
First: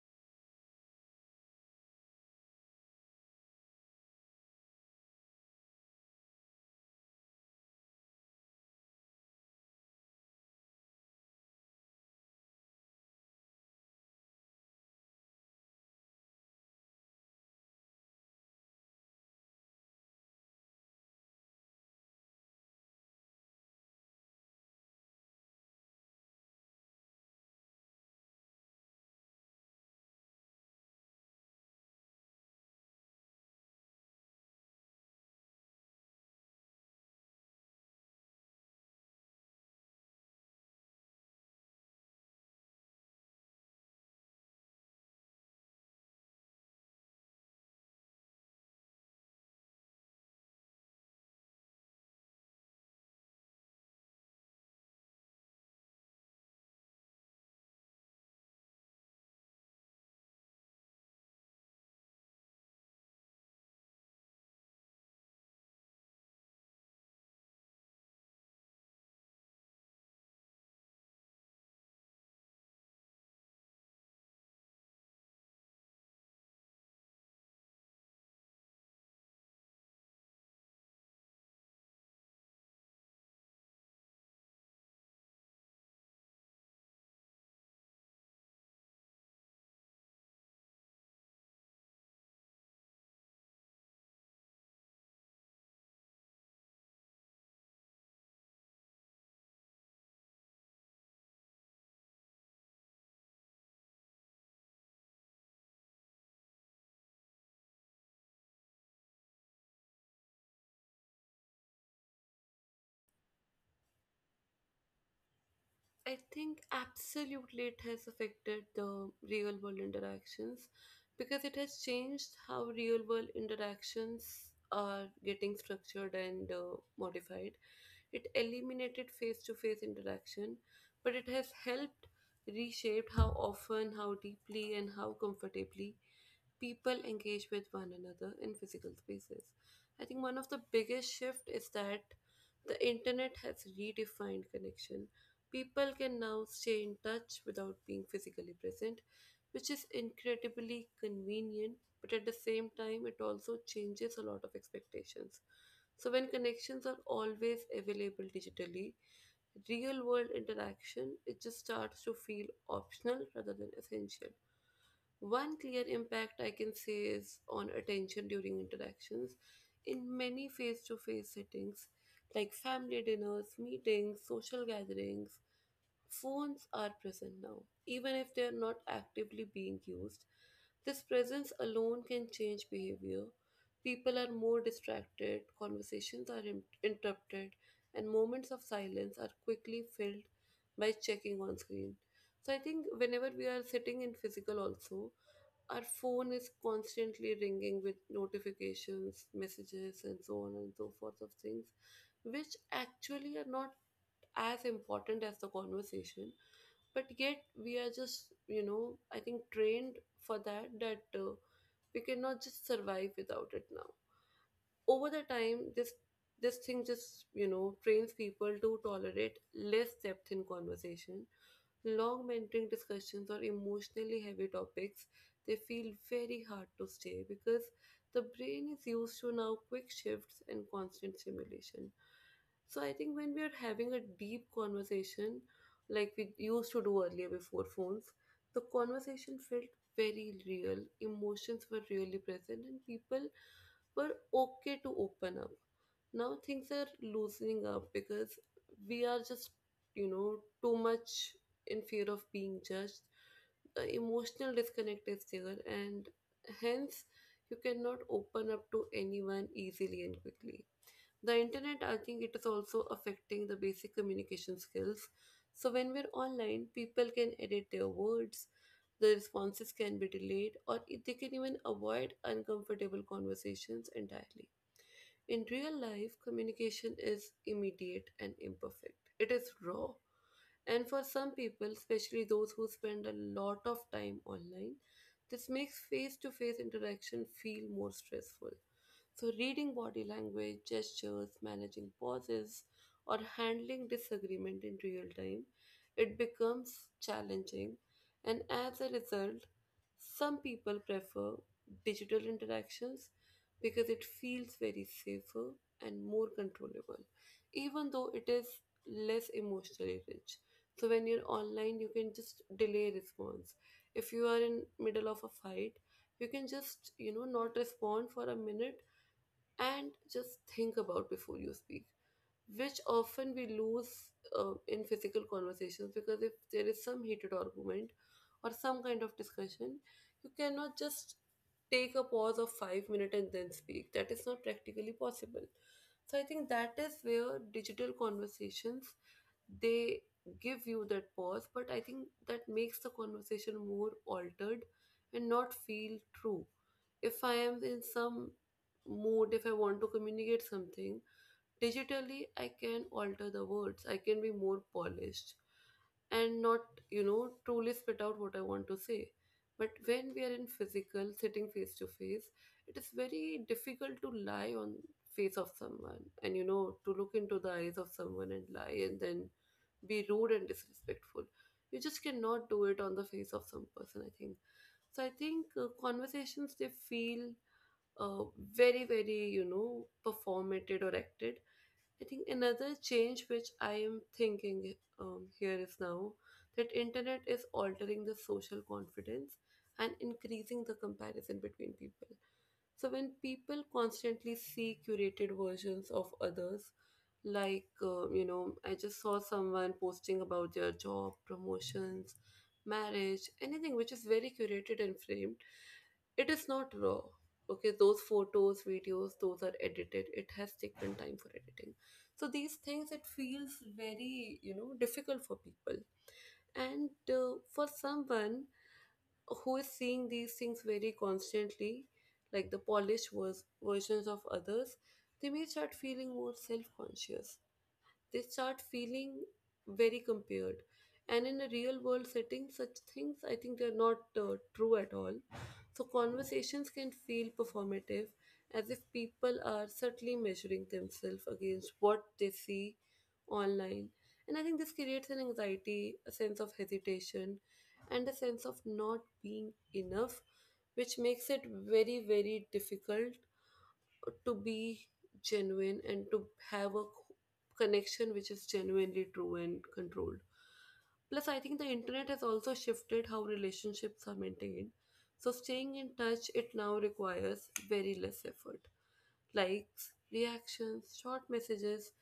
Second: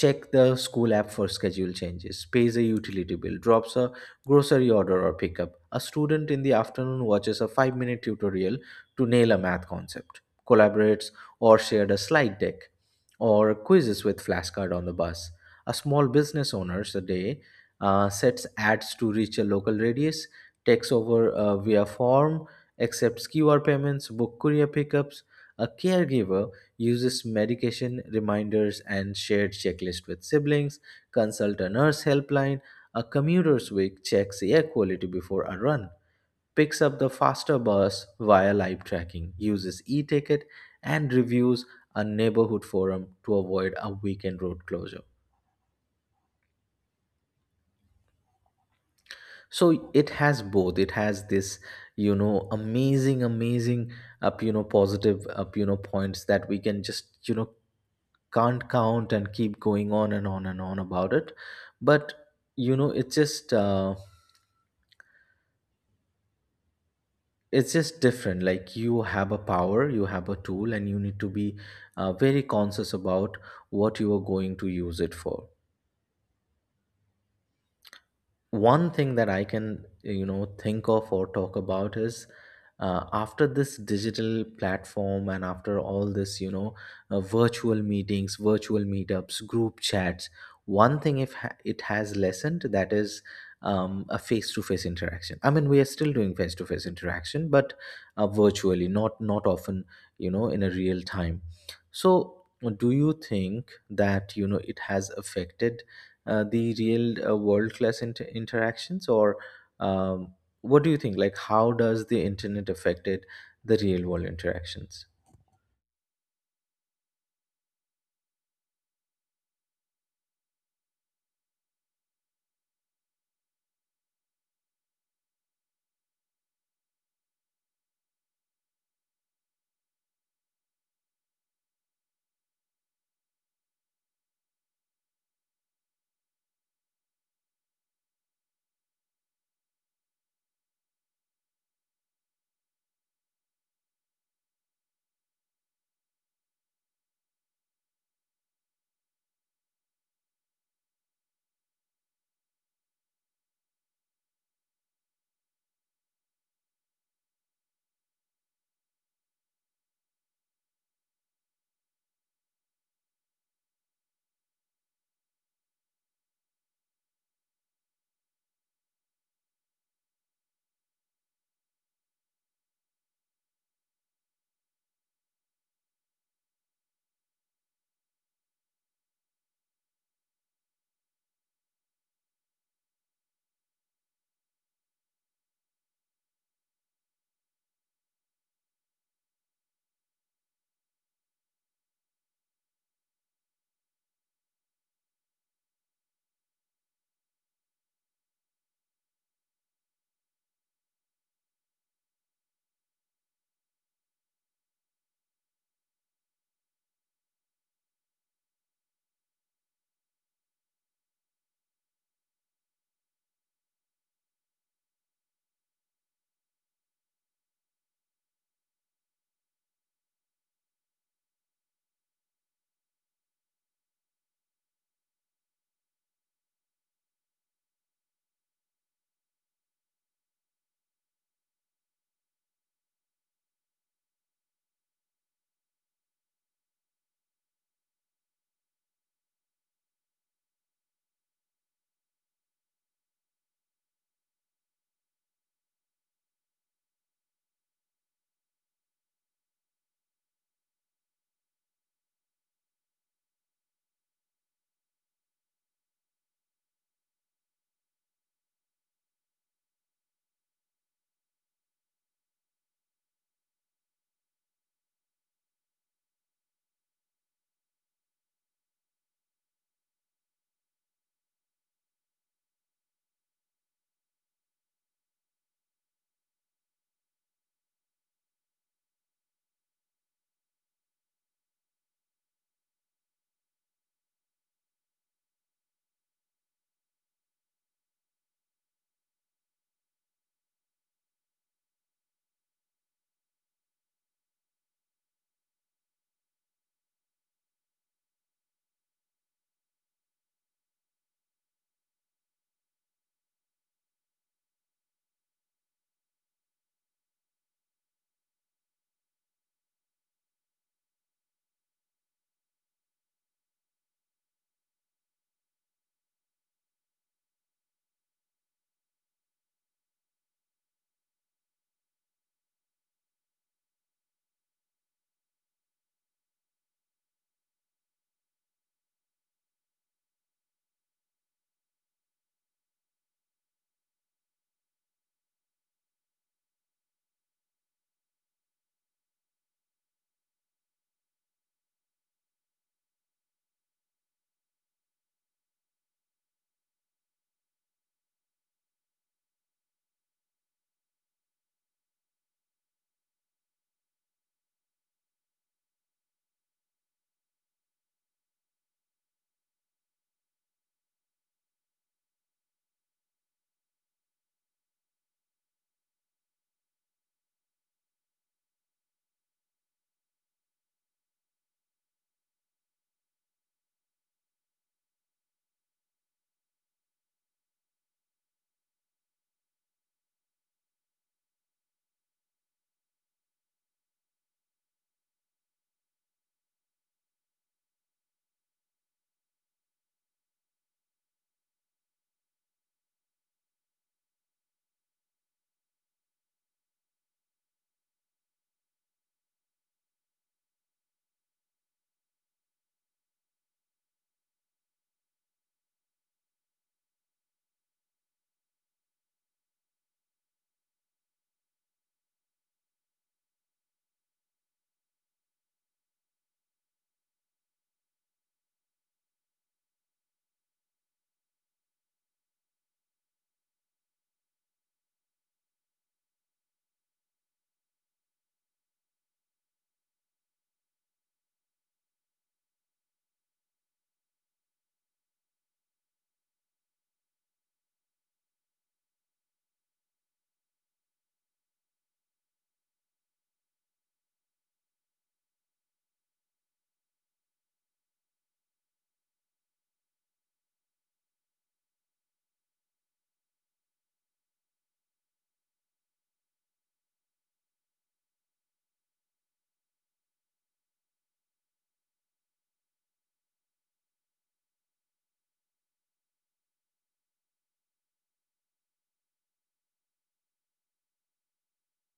check the school app for schedule changes, pays a utility bill, drops a grocery order or pickup. A student in the afternoon watches a 5-minute tutorial to nail a math concept, collaborates or shared a slide deck or quizzes with flashcard on the bus. A small business owners a day sets ads to reach a local radius, takes over via form, accepts QR payments, book courier pickups. A caregiver uses medication reminders and shared checklist with siblings, consult a nurse helpline. A commuter's week checks air quality before a run, picks up the faster bus via live tracking, uses e-ticket and reviews a neighborhood forum to avoid a weekend road closure. So it has both. It has this, amazing, amazing up, positive up, points that we can just, can't count and keep going on and on and on about it. But you know it's just uh, it's just different. Like, you have a power, you have a tool, and you need to be very conscious about what you are going to use it for. One thing that I can think of or talk about is after this digital platform and after all this virtual meetings, virtual meetups, group chats. One thing if it has lessened, that is a face-to-face interaction. I mean, we are still doing face-to-face interaction, but virtually, not often, in a real time. So, do you think that it has affected the real world class interactions, or um, what do you think, like, how does the internet affected the real world interactions? I think absolutely it has affected the real world interactions because it has changed how real world interactions are getting structured and modified. It eliminated face to face interaction, but it has helped reshape how often, how deeply, and how comfortably people engage with one another in physical spaces. I think one of the biggest shift is that the internet has redefined connection. People can now stay in touch without being physically present, which is incredibly convenient, but at the same time it also changes a lot of expectations. So when connections are always available digitally, real world interaction, it just starts to feel optional rather than essential. One clear impact I can say is on attention during interactions. In many face to face settings, like family dinners, meetings, social gatherings, phones are present now, even if they are not actively being used. This presence alone can change behavior. People are more distracted, conversations are interrupted, and moments of silence are quickly filled by checking on screen. So I think whenever we are sitting in physical also, our phone is constantly ringing with notifications, messages, and so on and so forth of things, which actually are not as important as the conversation. But yet, we are just, you know, I think trained for that, that we cannot just survive without it now. Over the time, this thing just, you know, trains people to tolerate less depth in conversation. Long mentoring discussions or emotionally heavy topics, they feel very hard to stay because the brain is used to now quick shifts and constant stimulation. So I think when we are having a deep conversation, like we used to do earlier before phones, the conversation felt very real. Emotions were really present, and people were okay to open up. Now things are loosening up because we are just, you know, too much in fear of being judged. The emotional disconnect is there, and hence you cannot open up to anyone easily and quickly. The internet, I think it is also affecting the basic communication skills. So when we're online, people can edit their words, the responses can be delayed, or they can even avoid uncomfortable conversations entirely. In real life, communication is immediate and imperfect. It is raw. And for some people, especially those who spend a lot of time online, this makes face to face interaction feel more stressful. So, reading body language, gestures, managing pauses, or handling disagreement in real time, it becomes challenging. And as a result, some people prefer digital interactions because it feels very safer and more controllable, even though it is less emotionally rich. So when you're online, you can just delay response. If you are in middle of a fight, you can just, you know, not respond for a minute and just think about before you speak, which often we lose in physical conversations, because if there is some heated argument or some kind of discussion, you cannot just take a pause of 5 minutes and then speak. That is not practically possible. So I think that is where digital conversations, they give you that pause, but I think that makes the conversation more altered and not feel true. If I am in some mood, if I want to communicate something digitally, I can alter the words, I can be more polished and not, you know, truly spit out what I want to say. But when we are in physical, sitting face to face, it is very difficult to lie on face of someone and, you know, to look into the eyes of someone and lie and then be rude and disrespectful. You just cannot do it on the face of some person, I think. So I think conversations they feel uh, very, very, you know, performated or acted. I think another change which I am thinking here is now that internet is altering the social confidence and increasing the comparison between people. So when people constantly see curated versions of others, like you know, I just saw someone posting about their job, promotions, marriage, anything which is very curated and framed, it is not raw. Okay, those photos, videos, those are edited, it has taken time for editing. So these things, it feels very, you know, difficult for people, and for someone who is seeing these things very constantly, like the polished versions of others, they may start feeling more self-conscious, they start feeling very compared. And in a real world setting, such things, I think they're not true at all. So conversations can feel performative, as if people are subtly measuring themselves against what they see online. And I think this creates an anxiety, a sense of hesitation, and a sense of not being enough, which makes it very, very difficult to be genuine and to have a connection which is genuinely true and controlled. Plus, I think the internet has also shifted how relationships are maintained. So, staying in touch, it now requires very less effort. Likes, reactions, short messages,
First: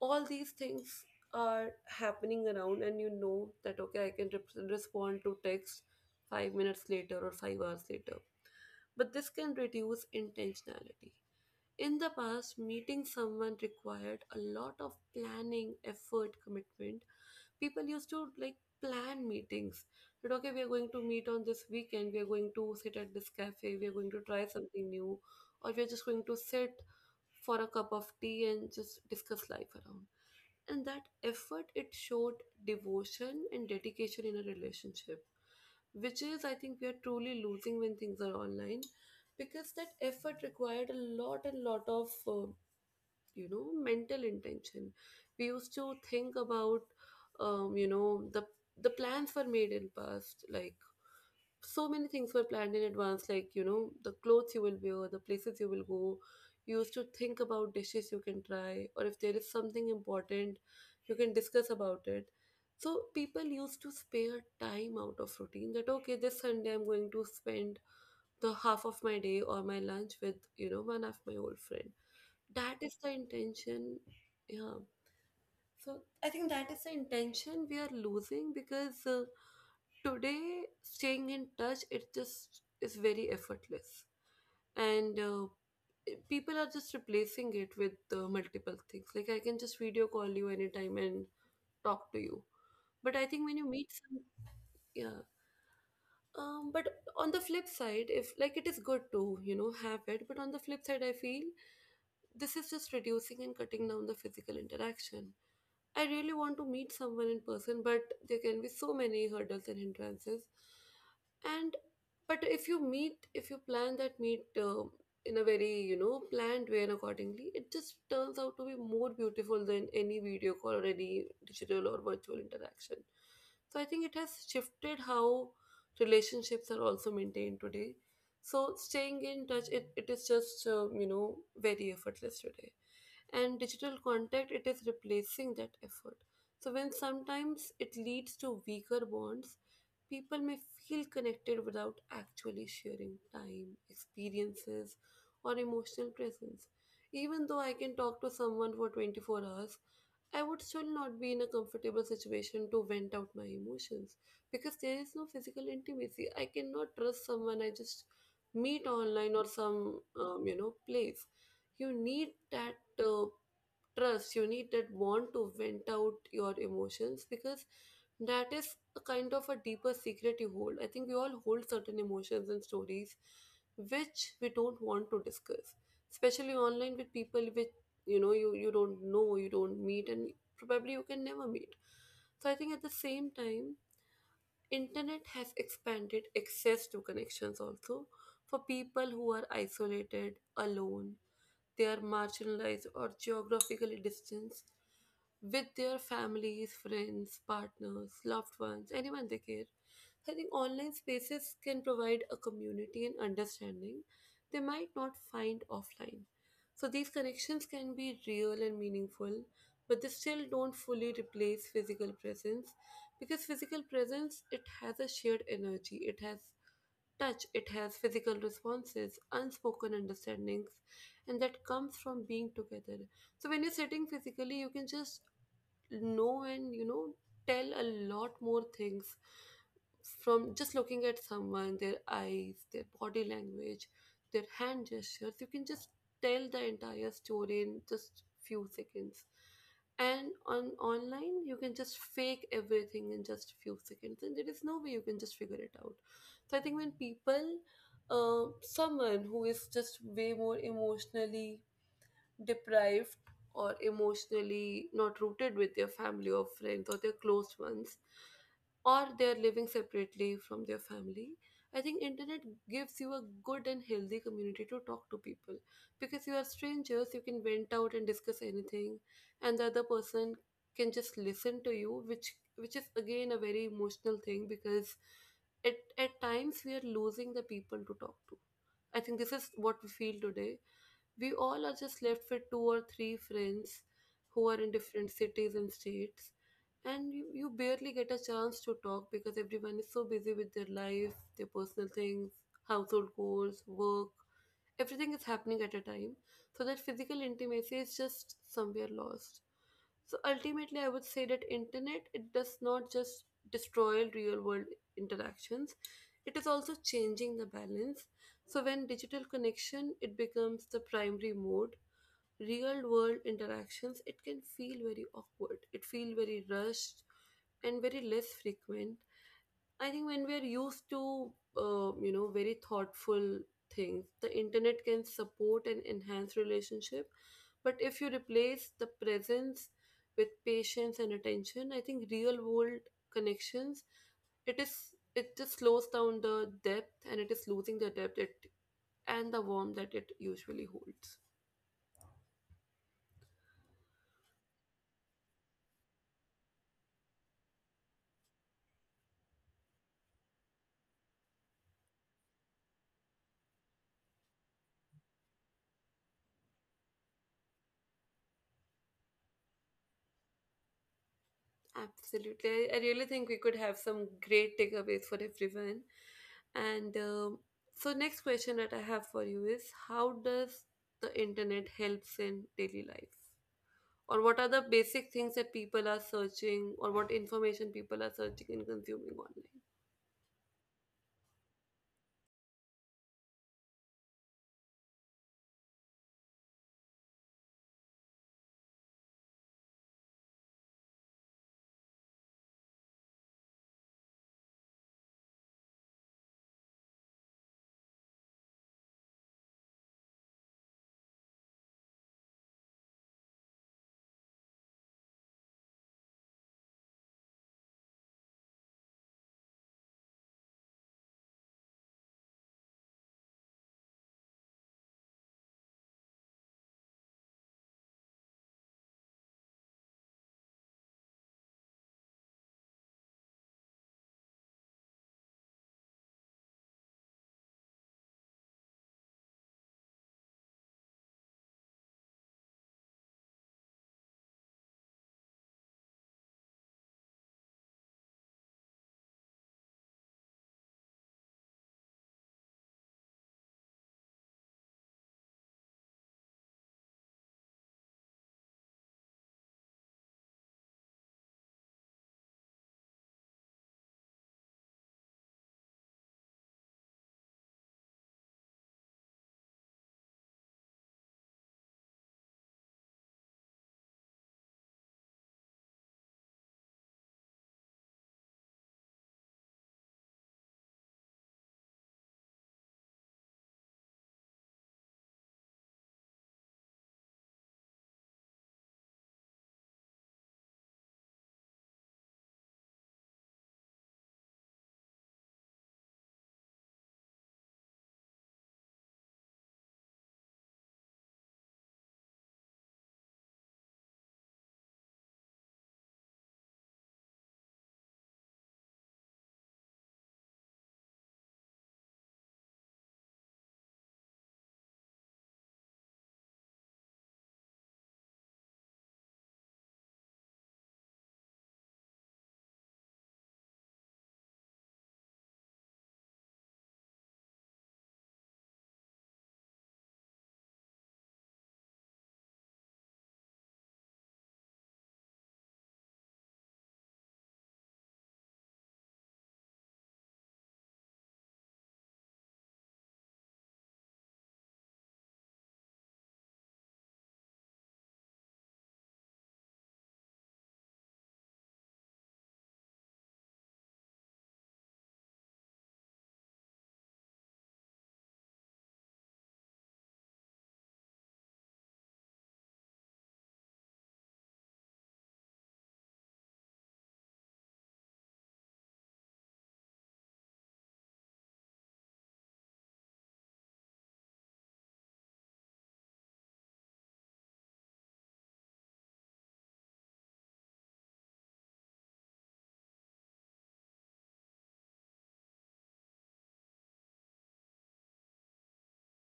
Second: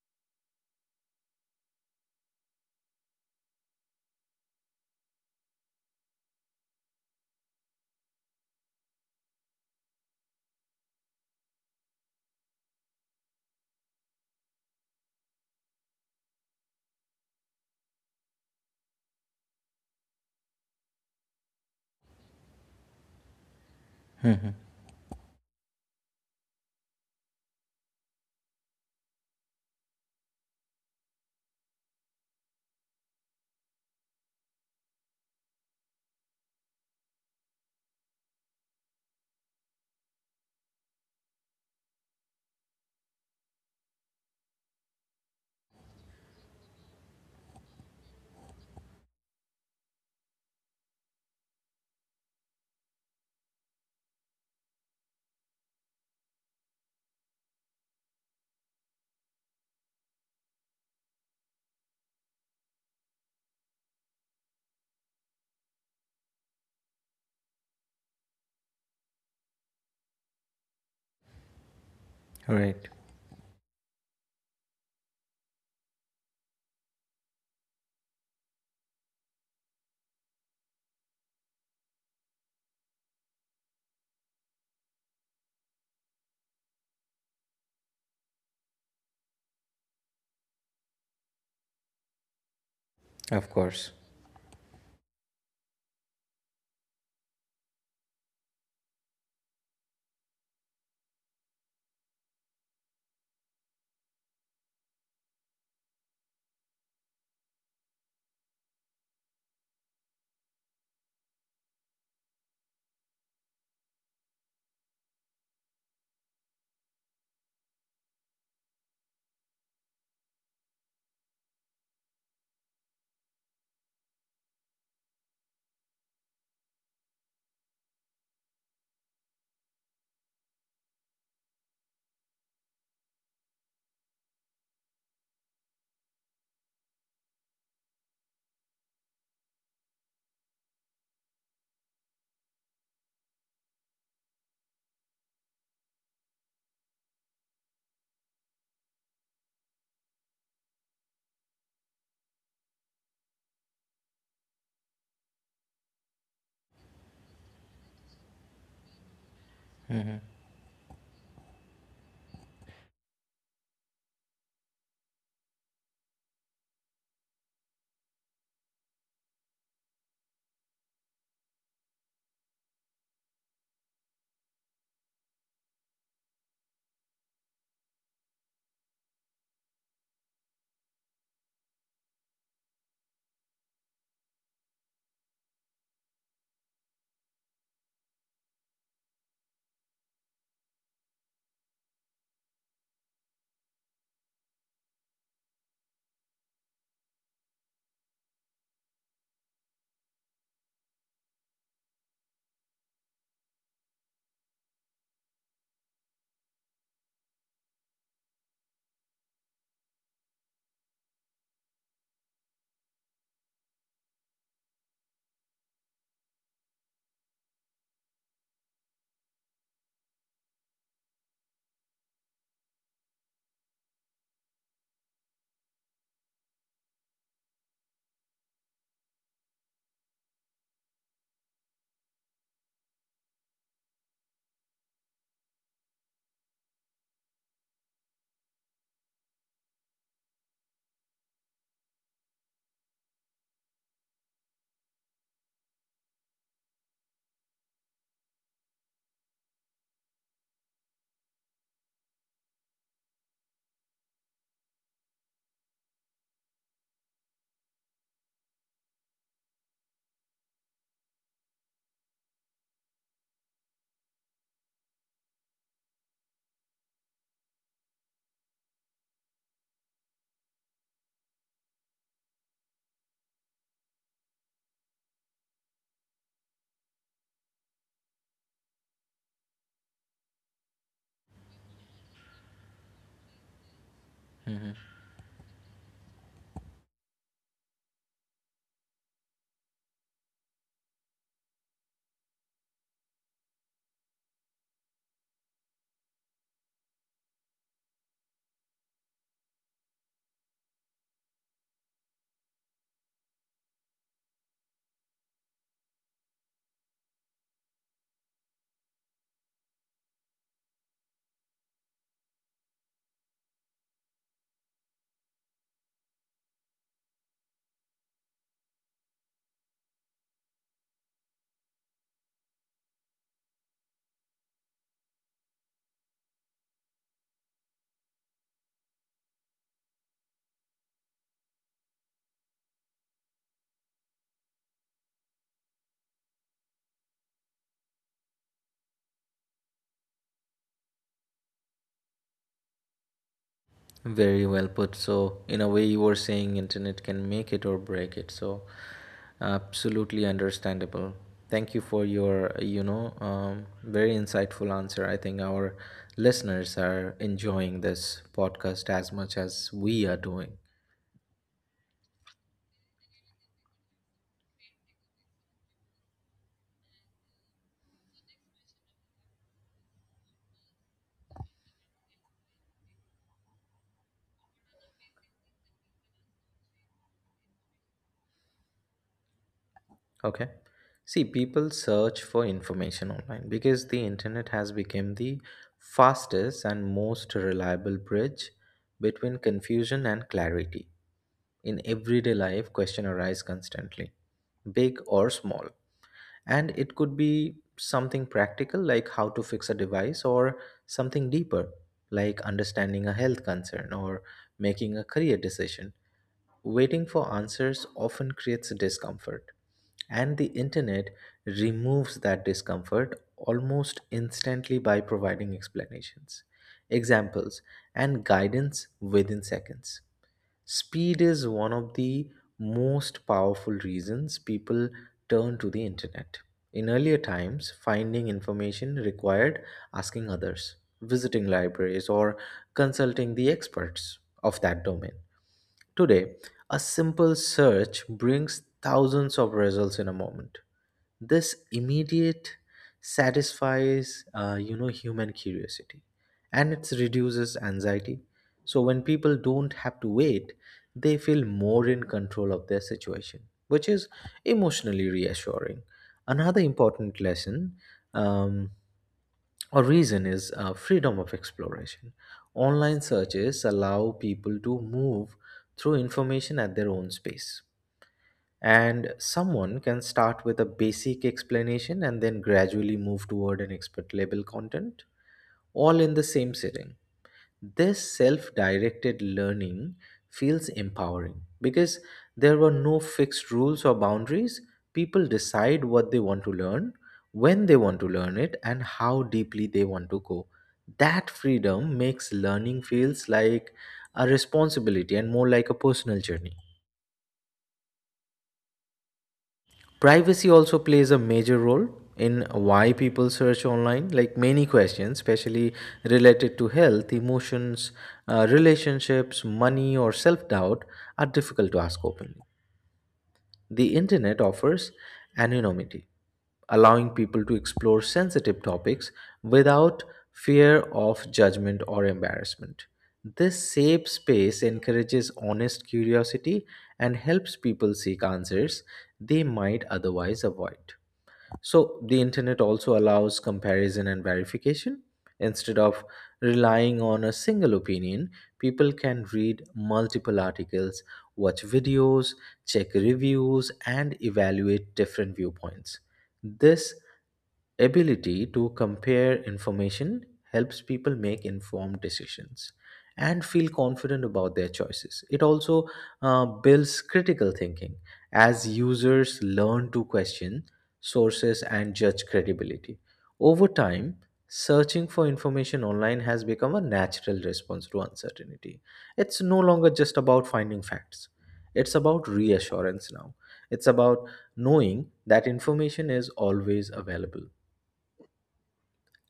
all these things are happening around, and you know that, okay, I can respond to text 5 minutes later or 5 hours later. But this can reduce intentionality. In the past, meeting someone required a lot of planning, effort, commitment. People used to like plan meetings that okay, we are going to meet on this weekend, we are going to sit at this cafe, we are going to try something new, or we are just going to sit for a cup of tea and just discuss life around, and that effort, it showed devotion and dedication in a relationship, which is, I think, we are truly losing when things are online, because that effort required a lot and lot of, you know, mental intention. We used to think about, you know, the plans were made in past. Like so many things were planned in advance, like, you know, the clothes you will wear, the places you will go, you used to think about dishes you can try, or if there is something important, you can discuss about it. So people used to spare time out of routine that okay, this Sunday I'm going to spend the half of my day or my lunch with, you know, one of my old friend. That Right, is the intention. Yeah. So I think that is the intention we are losing, because today staying in touch, it just is very effortless. And people are just replacing it with multiple things, like I can just video call you anytime and talk to you. But I think of when you course. meet some, yeah, but on the flip side, if like it is good to, you know, have it, but on the flip side, I feel this is just reducing and cutting down the physical interaction. I really want to meet someone in person, but there can be so many hurdles and hindrances. And but if you meet, if you plan that meet in a very, you know, planned way and accordingly, it just turns out to be more beautiful than any video call or any digital or virtual interaction. So I think it has shifted how relationships are also maintained today. So staying in touch, it is just very effortless today. And digital contact, it is replacing that effort, so when sometimes it leads to weaker bonds. People may feel connected without actually sharing time, experiences, or emotional presence. Even though I can talk to someone for 24 hours, I would still not be in a comfortable situation to vent out my emotions, because there is no physical intimacy. I cannot trust someone I just meet online or some place. You need that trust, you need that want to vent out your emotions, because that is a kind of a deeper secret you hold. I think we all hold certain emotions and stories which we don't want to discuss, especially online with people which, you don't know, you don't meet, and probably you can never meet. So I think at the same time, internet has expanded access to connections also, for people who are isolated, alone, they are marginalized or geographically distanced with their families, friends, partners, loved ones, anyone they care. I think online spaces can provide a community and understanding they might not find offline. So these connections can be real and meaningful, but they still don't fully replace physical presence, because physical presence, it has a shared energy, it has touch, it has physical responses, unspoken understandings, and that comes from being together. So when you're sitting physically, you can just know and tell a lot more things. From just looking at someone, their eyes, their body language, their hand gestures, you can just tell the entire story in just few seconds. And on online, you can just fake everything in just few seconds, and there is no way you can just figure it out. So I think when people, someone who is just way more emotionally deprived or emotionally not rooted with their family or friends or their close ones, or they're living separately from their family, I think internet gives you a good and healthy community to talk to people, because you are strangers, you can vent out and discuss anything. And the other person can just listen to you, which is again a very emotional thing, because at times we are losing the people to talk to. I think this is what we feel today. We all are just left with two or three friends who are in different cities and states, and you barely get a chance to talk because everyone is so busy with their life, their personal things, household chores, work. Everything is happening at a time, so that physical intimacy is just somewhere lost. So ultimately I would say that internet, it does not just destroy real world interactions, it is also changing the balance. So when digital connection, it becomes the primary mode, real world interactions, it can feel very awkward. It feel very rushed and very less frequent. I think when we're used to, very thoughtful things, the internet can support and enhance relationship. But if you replace the presence with patience and attention, I think real world connections, it is it just slows down the depth, and it is losing the depth it and the warmth that it usually holds. Very well put. So, in a way, you were saying internet can make it or break it. So, absolutely understandable. Thank you for your, very insightful answer. I think our listeners are enjoying this podcast as much as we are doing. Absolutely. I really think we could have some great takeaways for everyone. And um, next question that I have for you is, how does the internet helps in daily life? Or what are the basic things that people are searching, or what information people are searching and consuming online? Okay. See, people search for information online because the internet has become the fastest and most reliable bridge between confusion and clarity. In everyday life, question arise constantly, big or small. And it could be something practical like how to fix a device, or something deeper like understanding a health concern or making a career decision. Waiting for answers often creates discomfort, and the internet removes that discomfort almost instantly by providing explanations, examples, and guidance within seconds. Speed is one of the most powerful reasons people turn to the internet. In earlier times, finding information required asking others, visiting libraries, or consulting the experts of that domain. Today, a simple search brings thousands of results in a moment. This immediate satisfies human curiosity, and it reduces anxiety. So when people don't have to wait, they feel more in control of their situation, which is emotionally reassuring. Another important lesson, um, or reason, is freedom of exploration. Online searches allow people to move through information at their own space, and someone can start with a basic explanation and then gradually move toward an expert level content, all in the same sitting. This self directed learning feels empowering because there were no fixed rules or boundaries. People decide what they want to learn, when they want to learn it, and how deeply they want to go. That freedom makes learning feels like a responsibility and more like a personal journey. Privacy also plays a major role in why people search online. Like, many questions, especially related to health, emotions, relationships, money, or self-doubt, are difficult to ask openly. The internet offers anonymity, allowing people to explore sensitive topics without fear of judgment or embarrassment. This safe space encourages honest curiosity and helps people seek answers they might otherwise avoid. So the internet also allows comparison and verification. Instead of relying on a single opinion, people can read multiple articles, watch videos, check reviews, and evaluate different viewpoints. This ability to compare information helps people make informed decisions and feel confident about their choices. It also builds critical thinking, as users learn to question sources and judge credibility. Over time, searching for information online has become a natural response to uncertainty. It's no longer just about finding facts, it's about reassurance now. It's about knowing that information is always available.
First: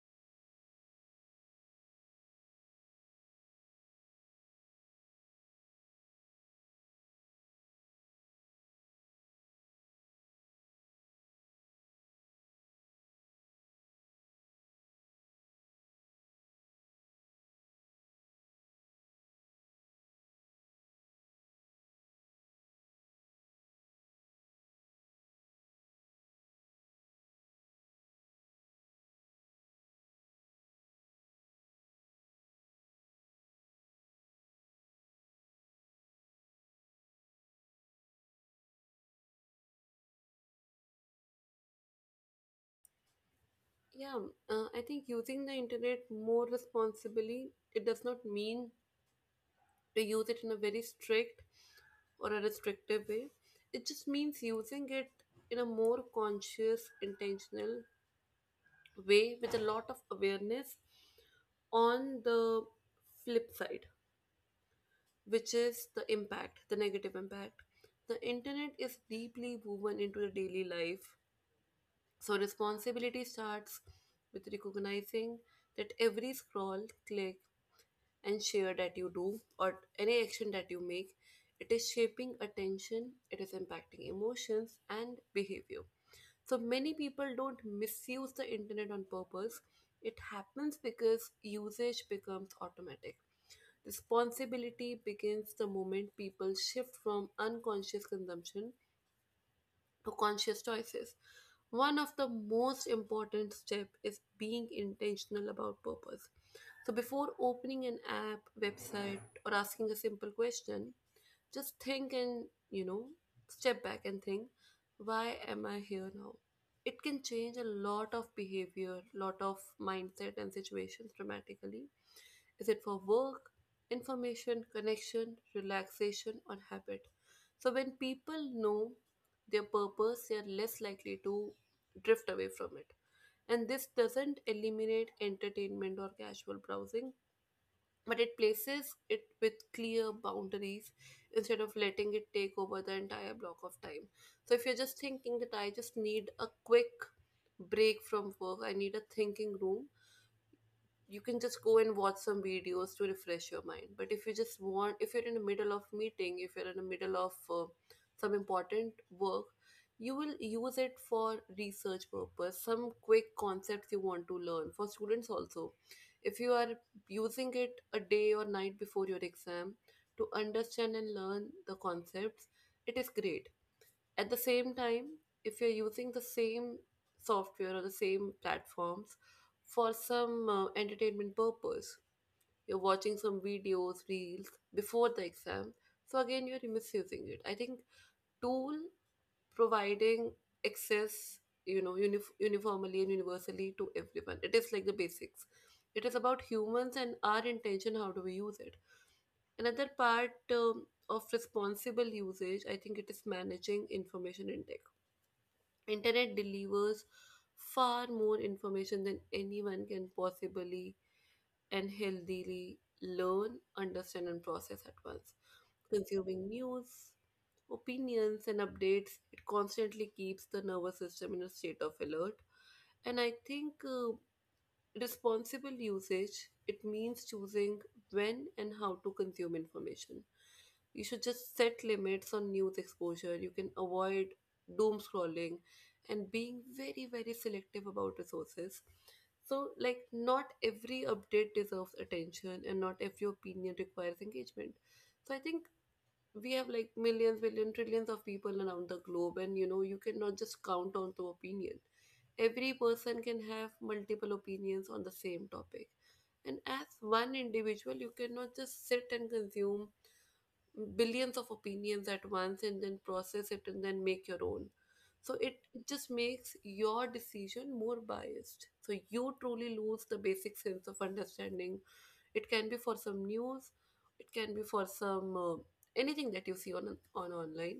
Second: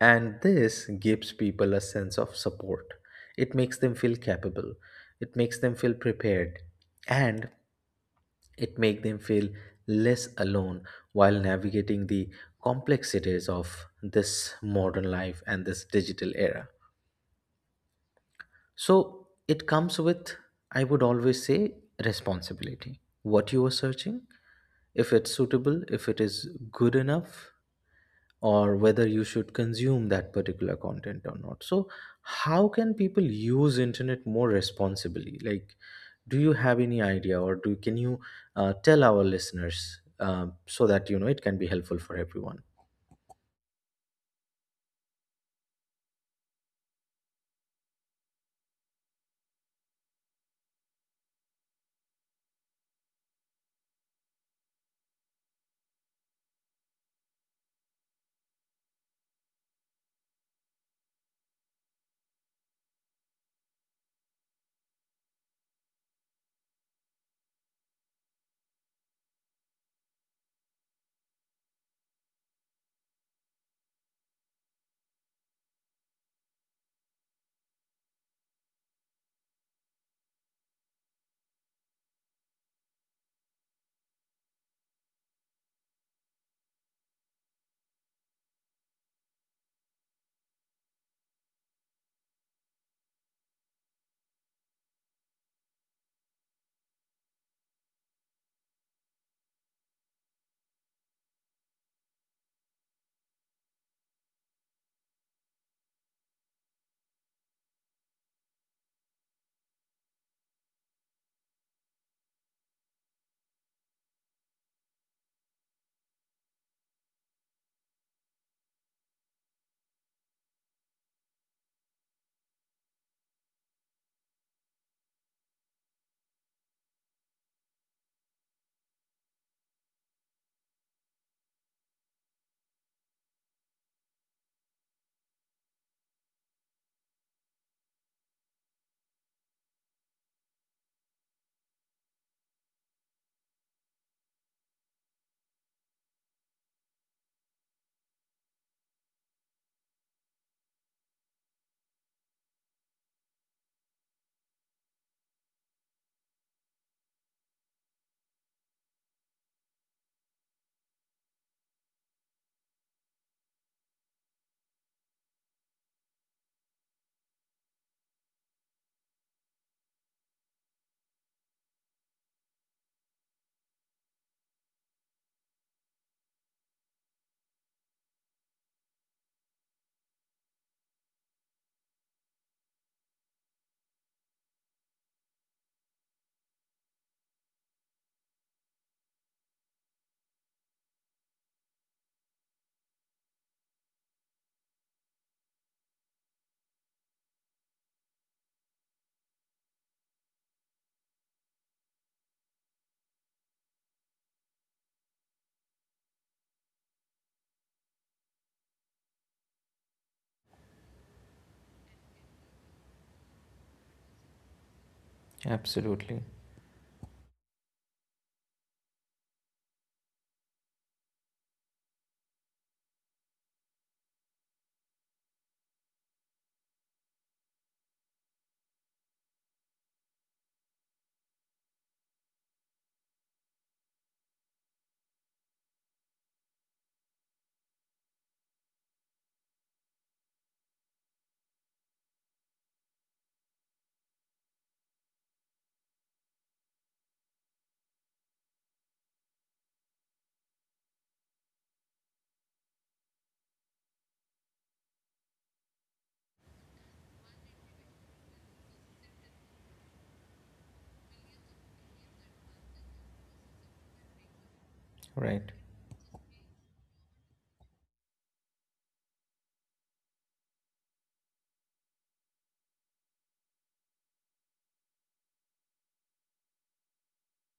And this gives people a sense of support. It makes them feel capable, it makes them feel prepared, and it makes them feel less alone while navigating the complexities of this modern life and this digital era. So it comes with, I would always say, responsibility. What you are searching, if it's suitable, if it is good enough, or whether you should consume that particular content or not. So, how can people use internet more responsibly? Like, do you have any idea, or do can you tell our listeners so that it can be helpful for everyone? Yeah, I think using the internet more responsibly, it does not mean to use it in a very strict or a restrictive way. It just means using it in a more conscious, intentional way, with a lot of awareness on the flip side, which is the impact, the negative impact. The internet is deeply woven into the daily life. So responsibility starts with recognizing that every scroll, click, and share that you do, or any action that you make, it is shaping attention, it is impacting emotions and behavior. So many people don't misuse the internet on purpose. It happens because usage becomes automatic. Responsibility begins the moment people shift from unconscious consumption to conscious choices. One of the most important steps is being intentional about purpose. So before opening an app, website, or asking a simple question, just think and, you know, step back and think, why am I here now? It can change a lot of behavior, lot of mindset and situations dramatically. Is it for work, information, connection, relaxation, or habit? So when people know their purpose, they are less likely to drift away from it. And this doesn't eliminate entertainment or casual browsing, but it places it with clear boundaries instead of letting it take over the entire block of time. So if you're just thinking that I just need a quick break from work, I need a thinking room, you can just go and watch some videos to refresh your mind. But if you just want, if you're in the middle of meeting, if you're in the middle of some important work, you will use it for research purpose, some quick concepts you want to learn. For students also, if you are using it a day or night before your exam to understand and learn the concepts, it is great. At the same time, if you're using the same software or the same platforms for some entertainment purpose, you're watching some videos, reels before the exam, so again, you're misusing it. I think tool providing access, uniformly and universally to everyone. It is like the basics. It is about humans and our intention. How do we use it? Another part of responsible usage, I think, it is managing information intake. Internet delivers far more information than anyone can possibly and healthily learn, understand, and process at once. Absolutely. Consuming news, opinions, and updates, it constantly keeps the nervous system in a state of alert. And I think, responsible usage, it means choosing when and how to consume information. You should just set limits on news exposure. You can avoid doom scrolling and being very, very selective about resources. So, like, not every update deserves attention and not every opinion requires engagement. So, I think we have like millions, billion, trillions of people around the globe, and you know, you cannot just count on to opinion. Every person can have multiple opinions on the same topic, and as one individual, you cannot just sit and consume billions of opinions at once and then process it and then make your own. So it, Right. it just makes your decision more biased, so you truly lose the basic sense of understanding. It can be for some news, it can be for some anything that you see on online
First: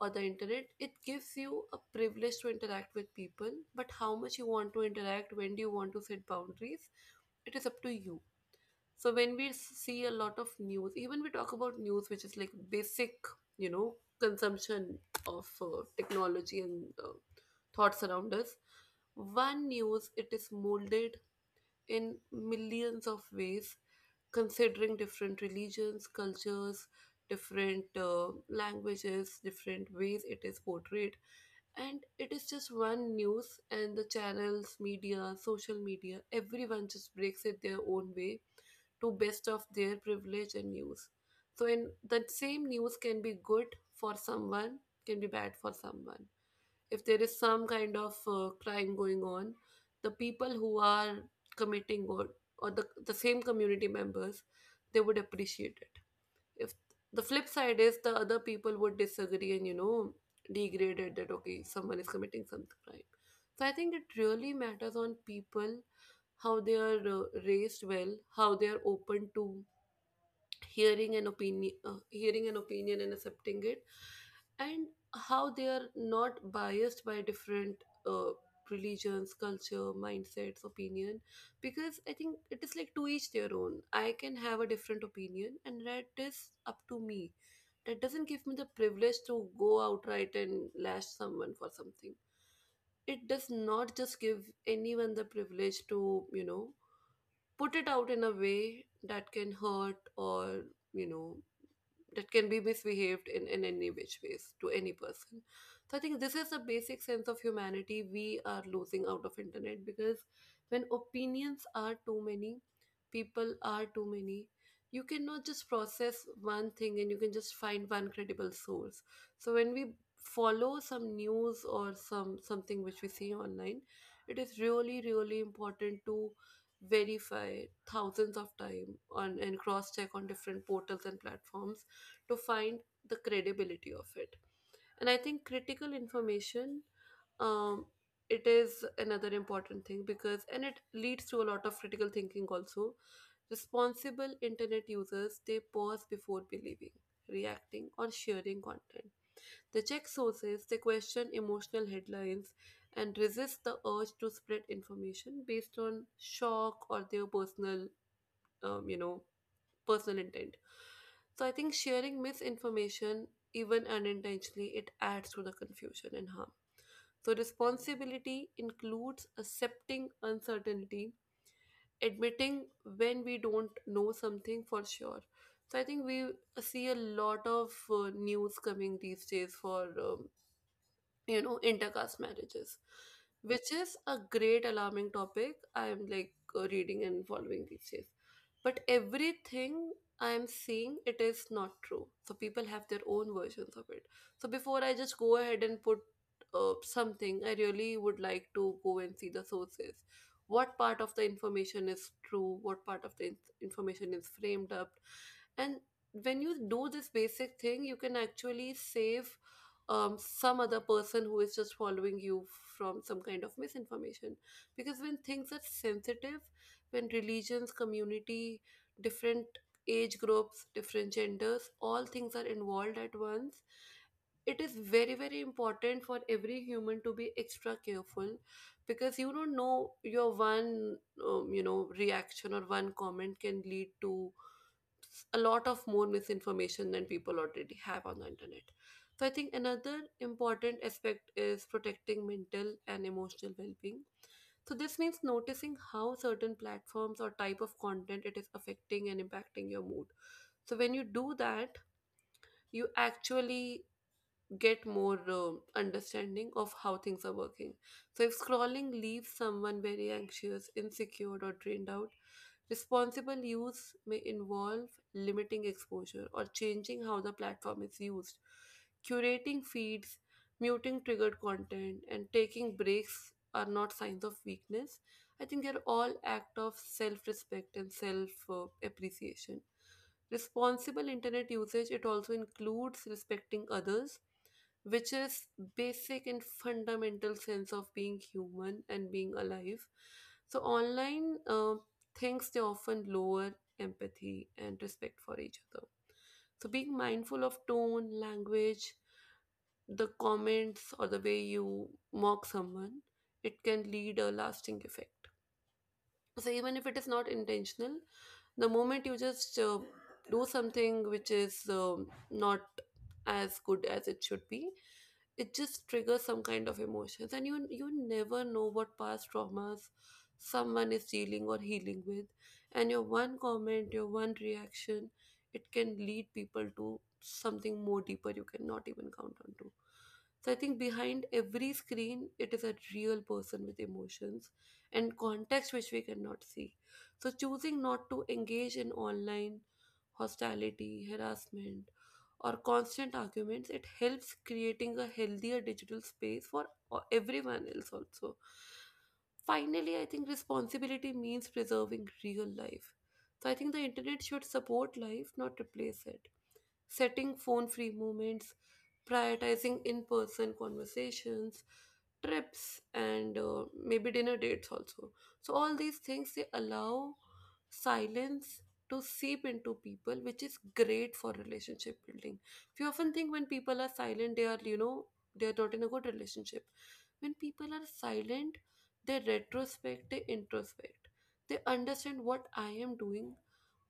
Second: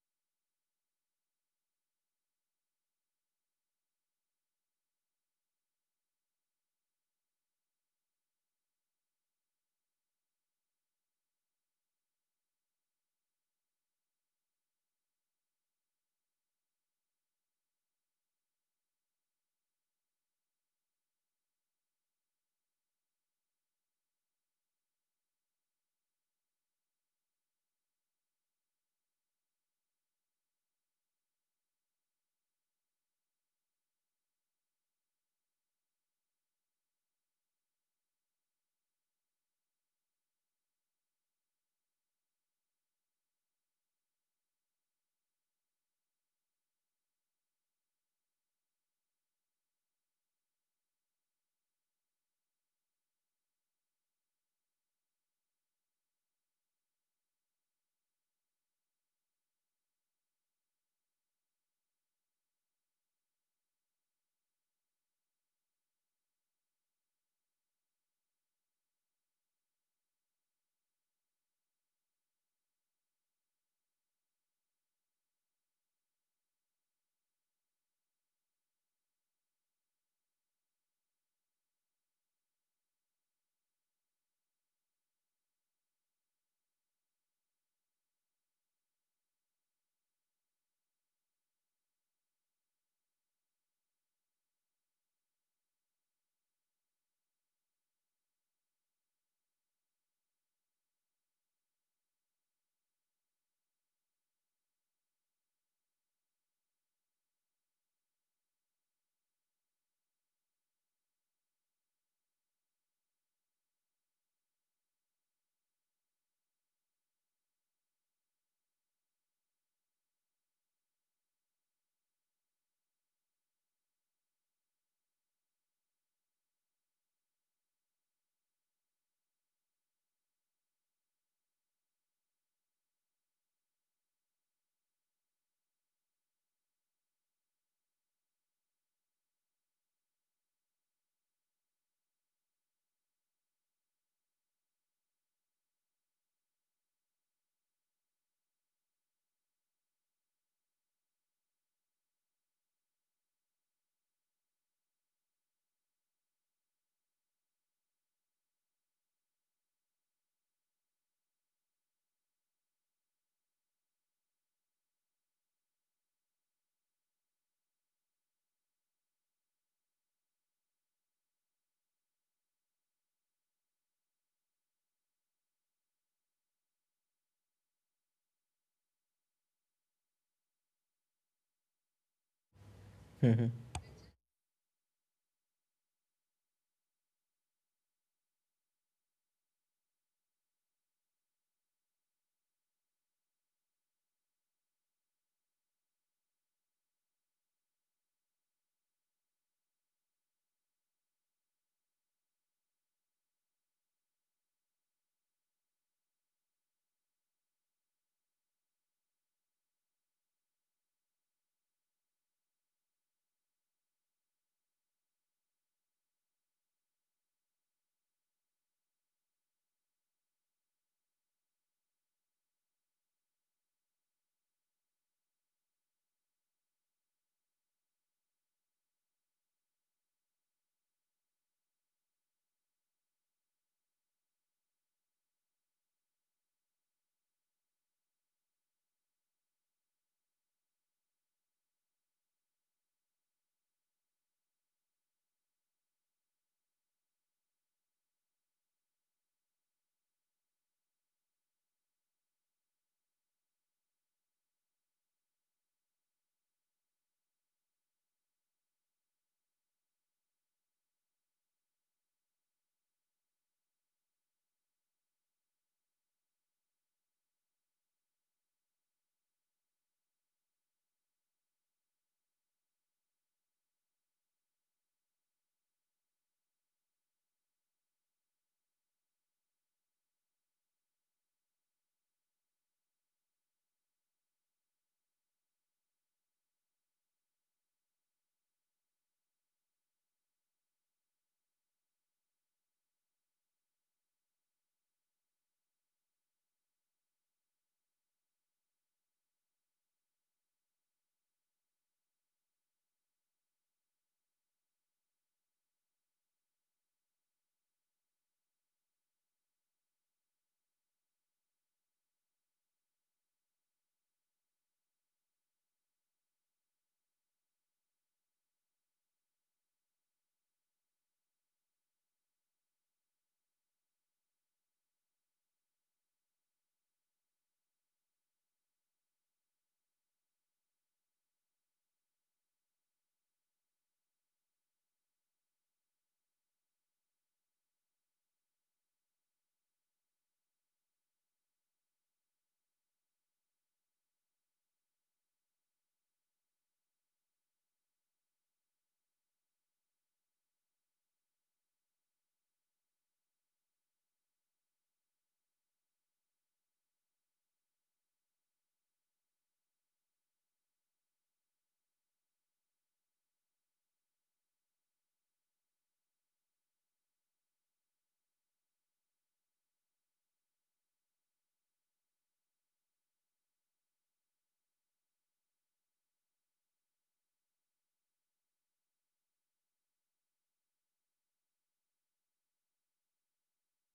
or the internet. It gives you a privilege to interact with people, but how much you want to interact, when do you want to set boundaries, it is up to you. So when we see a lot of news, even we talk about news, which is like basic, consumption of technology and thoughts around us. One news, it is molded in millions of ways, considering different religions, cultures, different languages, different ways it is portrayed. And it is just one news, and the channels, media, social media, everyone just breaks it their own way to best of their privilege and news. So, in the same news can be good for someone, can be bad for someone. If there is some kind of crime going on, the people who are committing, or the same community members, they would appreciate it. If the flip side is the other people would disagree and you know degrade it that okay someone is committing some crime. So I think it really matters on people how they are raised well, how they are open to hearing an opinion and accepting it, and how they are not biased by different uh, religions, culture, mindsets, opinion, because I think it is like to each their own. I can have a different opinion and that is up to me. That doesn't give me the privilege to go outright and lash someone for something. It does not just give anyone the privilege to put it out in a way that can hurt or you know that can be misbehaved in any which ways to any person. So I think this is the basic sense of humanity we are losing out of internet, because when opinions are too many, people are too many, you cannot just process one thing and you can just find one credible source. So when we follow some news or some something which we see online, it is really really important to verify thousands of time on and cross check on different portals and platforms to find the credibility of it. And I think critical information, um it is another important thing, because and it leads to a lot of critical thinking also. Responsible internet users, they pause before believing, reacting or sharing content. They check sources, they question emotional headlines, and resist the urge to spread information based on shock or their personal um, you know personal intent. So I think sharing misinformation, even unintentionally, it adds to the confusion and harm. So responsibility includes accepting uncertainty, admitting when we don't know something for sure. So I think we see a lot of news coming these days for intercaste marriages, Hmm. which is a great alarming topic I am like reading and following these days. But everything I am seeing it is not true, so people have their own versions of it. So before I just go ahead and put something, I really would like to go and see the sources, what part of the information is true, what part of the information is framed up. And when you do this basic thing, you can actually save some other person who is just following you from some kind of misinformation. Because when things are sensitive, when religions, community, different age groups, different genders, all things are involved at once, it is very, very important for every human to be extra careful, because you don't know your one, reaction or one comment can lead to a lot of more misinformation than people already have on the internet. So I think another important aspect is protecting mental and emotional well-being. So this means noticing how certain platforms or type of content it is affecting and impacting your mood. So when you do that, you actually get more understanding of how things are working. So, if scrolling leaves someone very anxious, insecure, or drained out, responsible use may involve limiting exposure or changing how the platform is used, curating feeds, muting triggered content, and taking breaks are not signs of weakness. I think they're all act of self-respect and self-appreciation. Responsible internet usage, it also includes respecting others, which is basic and fundamental sense of being human and being alive. So online things, they often lower empathy and respect for each other. So being mindful of tone, language, the comments, or the way you mock someone, it can lead a lasting effect. So even if it is not intentional, the moment you just do something which is not as good as it should be, it just triggers some kind of emotions, and you never know what past traumas someone is dealing or healing with. And your one comment, your one reaction, it can lead people to something more deeper you cannot even count on to. So I think behind every screen it is a real person with emotions and context which we cannot see. So choosing not to engage in online hostility, harassment or constant arguments, it helps creating a healthier digital space for everyone else also. Finally, I think responsibility means preserving real life. So I think the internet should support life, not replace it. Setting phone free moments, prioritizing in person conversations, trips, and maybe dinner dates also. So, all these things they allow silence to seep into people, which is great for relationship building. We often think when people are silent they are they are not in a good relationship. When people are silent, they retrospect, they introspect, they understand what I am doing,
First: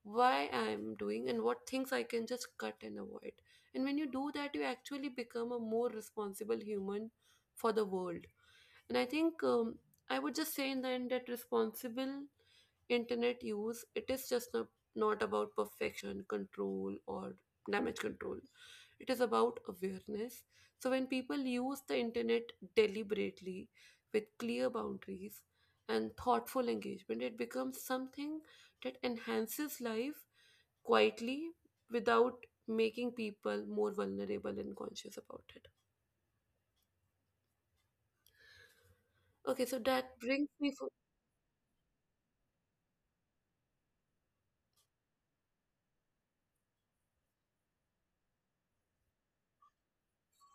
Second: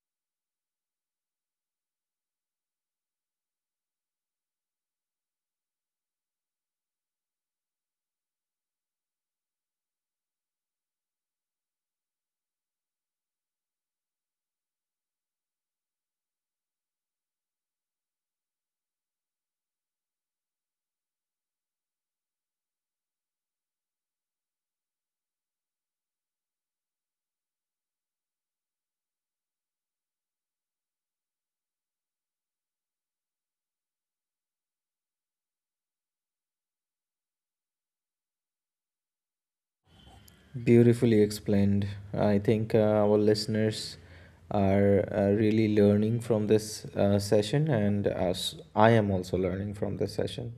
why I'm doing and what things I can just cut and avoid. And when you do that, you actually become a more responsible human for the world. And I think I would just say in the end that responsible internet use, it is just not, not about perfection, control, or damage control. It is about awareness. So, when people use the internet deliberately with clear boundaries and thoughtful engagement, it becomes something that enhances life quietly without making people more vulnerable and conscious about it. Okay, so that brings me. Beautifully explained. I think our listeners are really learning from this session, and as I am also learning from this session.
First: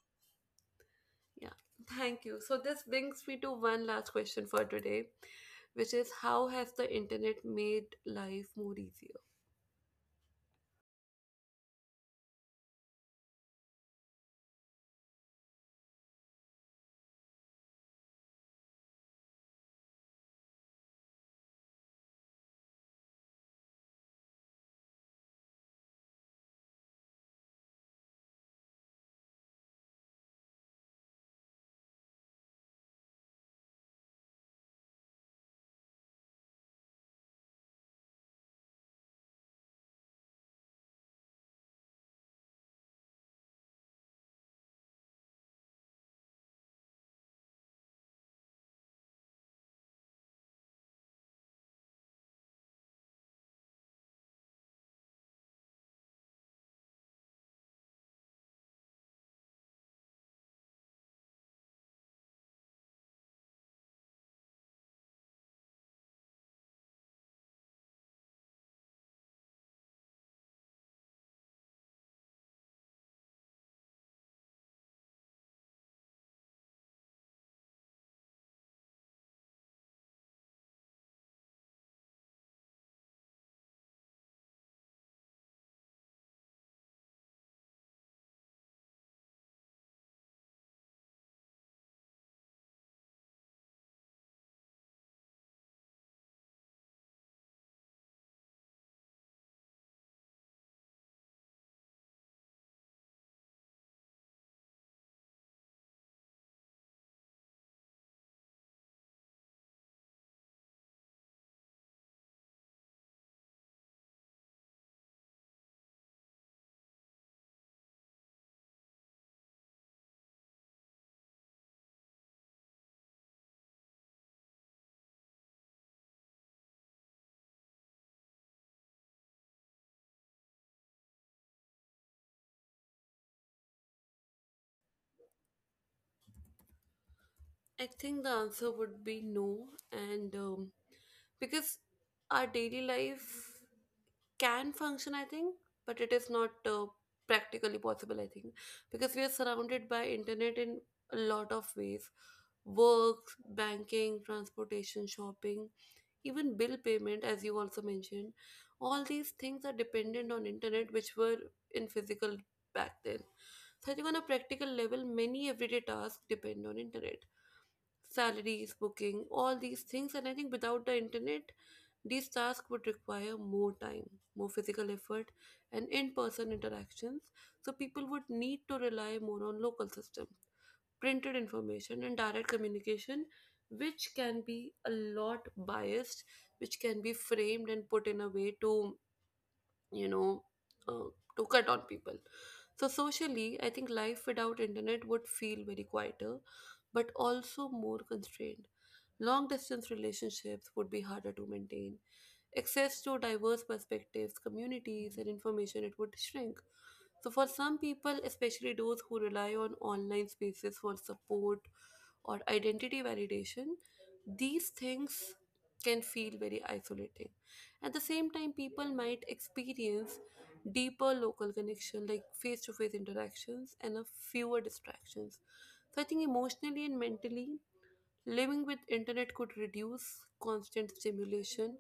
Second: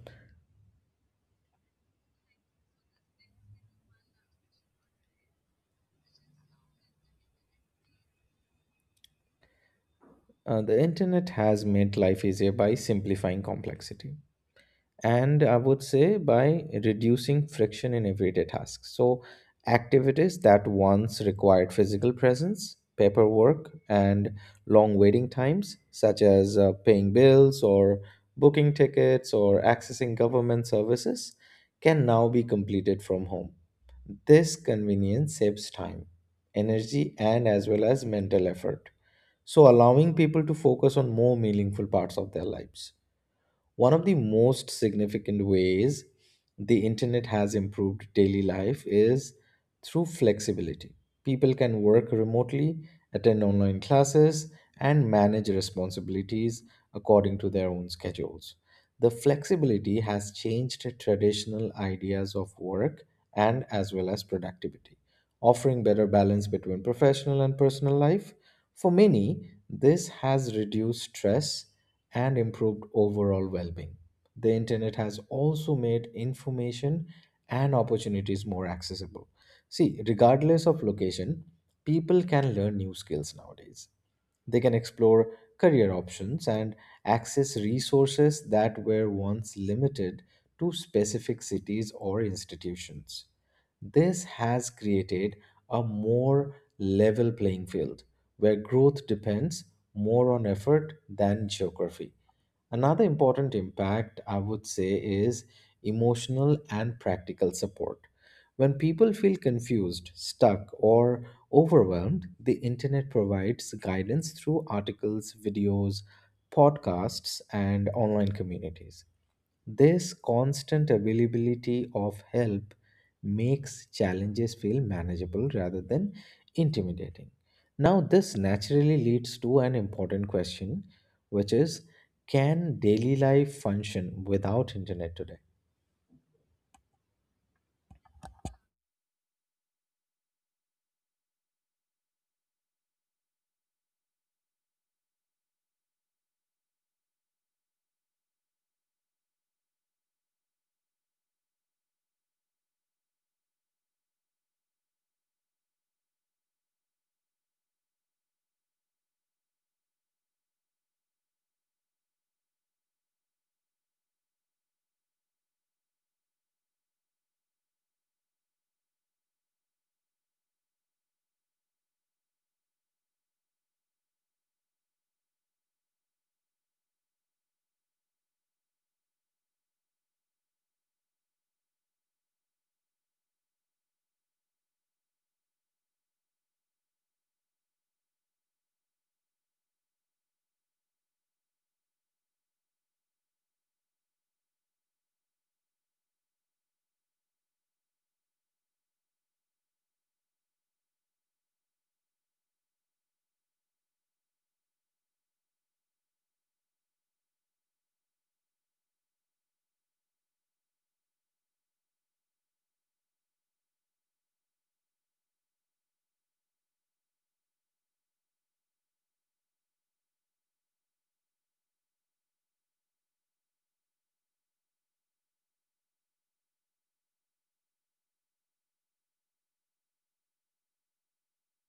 Yeah, thank you. So this brings me to one last question for today, which is how has the internet made life more easier? The internet has made life easier by simplifying complexity, and I would say by reducing friction in everyday tasks. So, activities that once required physical presence, paperwork, and long waiting times, such as paying bills or booking tickets or accessing government services, can now be completed from home. This convenience saves time, energy, and as well as mental effort, so allowing people to focus on more meaningful parts of their lives. One of the most significant ways the internet has improved daily life is through flexibility. People can work remotely, attend online classes, and manage responsibilities according to their own schedules. The flexibility has changed traditional ideas of work and as well as productivity, offering better balance between professional and personal life. For many, this has reduced stress and improved overall well being. The internet has also made information and opportunities more accessible. See, regardless of location, people can learn new skills nowadays. They can explore career options and access resources that were once limited to specific cities or institutions. This has created a more level playing field where growth depends more on effort than geography. Another important impact, I would say, is emotional and practical support. When people feel confused, stuck, or overwhelmed, the internet provides guidance through articles, videos, podcasts, and online communities. This constant availability of help makes challenges feel manageable rather than intimidating. Now, this naturally leads to an important question, which is, can daily life function without internet today? I think the answer would be no, and because our daily life can function, I think, but it is not practically possible, I think, because we are surrounded by internet in a lot of ways: work, banking, transportation, shopping, even bill payment, as you also mentioned. All these things are dependent on internet, which were in physical back then. So I think on a practical level, many everyday tasks depend on internet, salaries, booking, all these things. And I think without the internet, these tasks would require more time, more physical effort, and in-person interactions. So people would need to rely more on local system, printed information and direct communication, which can be a lot biased, which can be framed and put in a way to you know uh, to cut on people. So socially, I think life without internet would feel very quieter, but also more constrained. Long distance relationships would be harder to maintain. Access to diverse perspectives, communities, and information, it would shrink. So, for some people, especially those who rely on online spaces for support or identity validation, these things can feel very isolating. At the same time, people might experience deeper local connection, like face to face interactions and a fewer distractions. So, I think emotionally and mentally, living with internet could reduce constant stimulation,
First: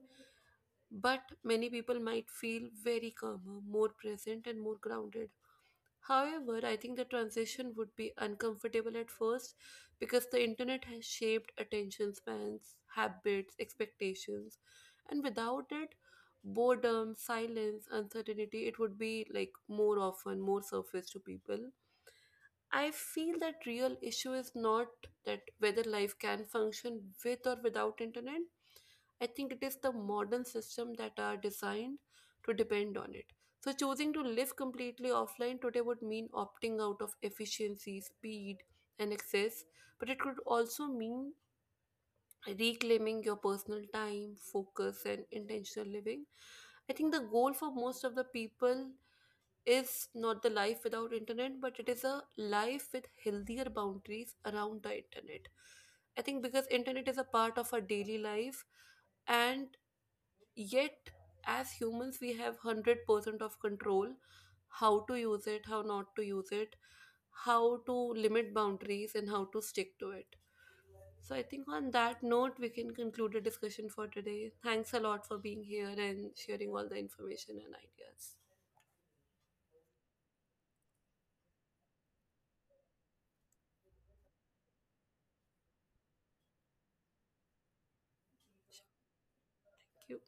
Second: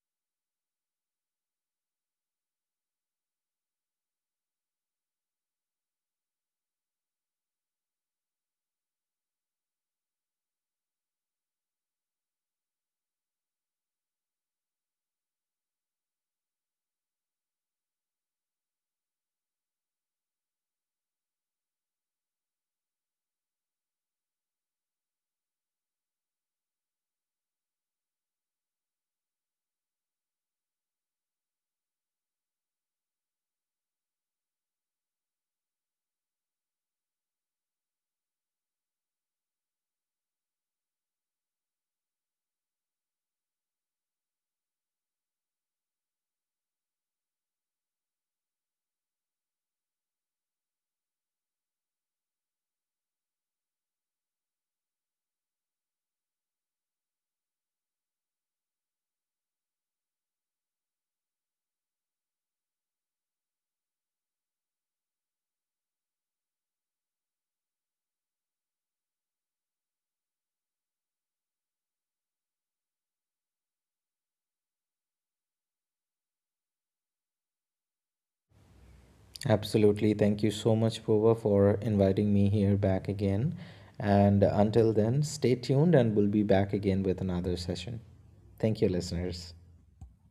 but many people might feel very calmer, more present, and more grounded. However, I think the transition would be uncomfortable at first, because the internet has shaped attention spans, habits, expectations, and without it, boredom, silence, uncertainty, it would be like more often, more surface to people. I feel that real issue is not that whether life can function with or without internet. I think it is the modern system that are designed to depend on it. So choosing to live completely offline today would mean opting out of efficiency, speed, and access, but it could also mean reclaiming your personal time, focus, and intentional living. I think the goal for most of the people is not the life without internet, but it is a life with healthier boundaries around the internet. I think because internet is a part of our daily life, and yet, as humans, we have 100% of control how to use it, how not to use it, how to limit boundaries, and how to stick to it. So, I think on that note, we can conclude the discussion for today. Thanks a lot for being here and sharing all the information and ideas. Absolutely. Thank you so much, Pova, for inviting me here back again. And until then, stay tuned and we'll be back again with another session. Thank you, listeners. Thank you.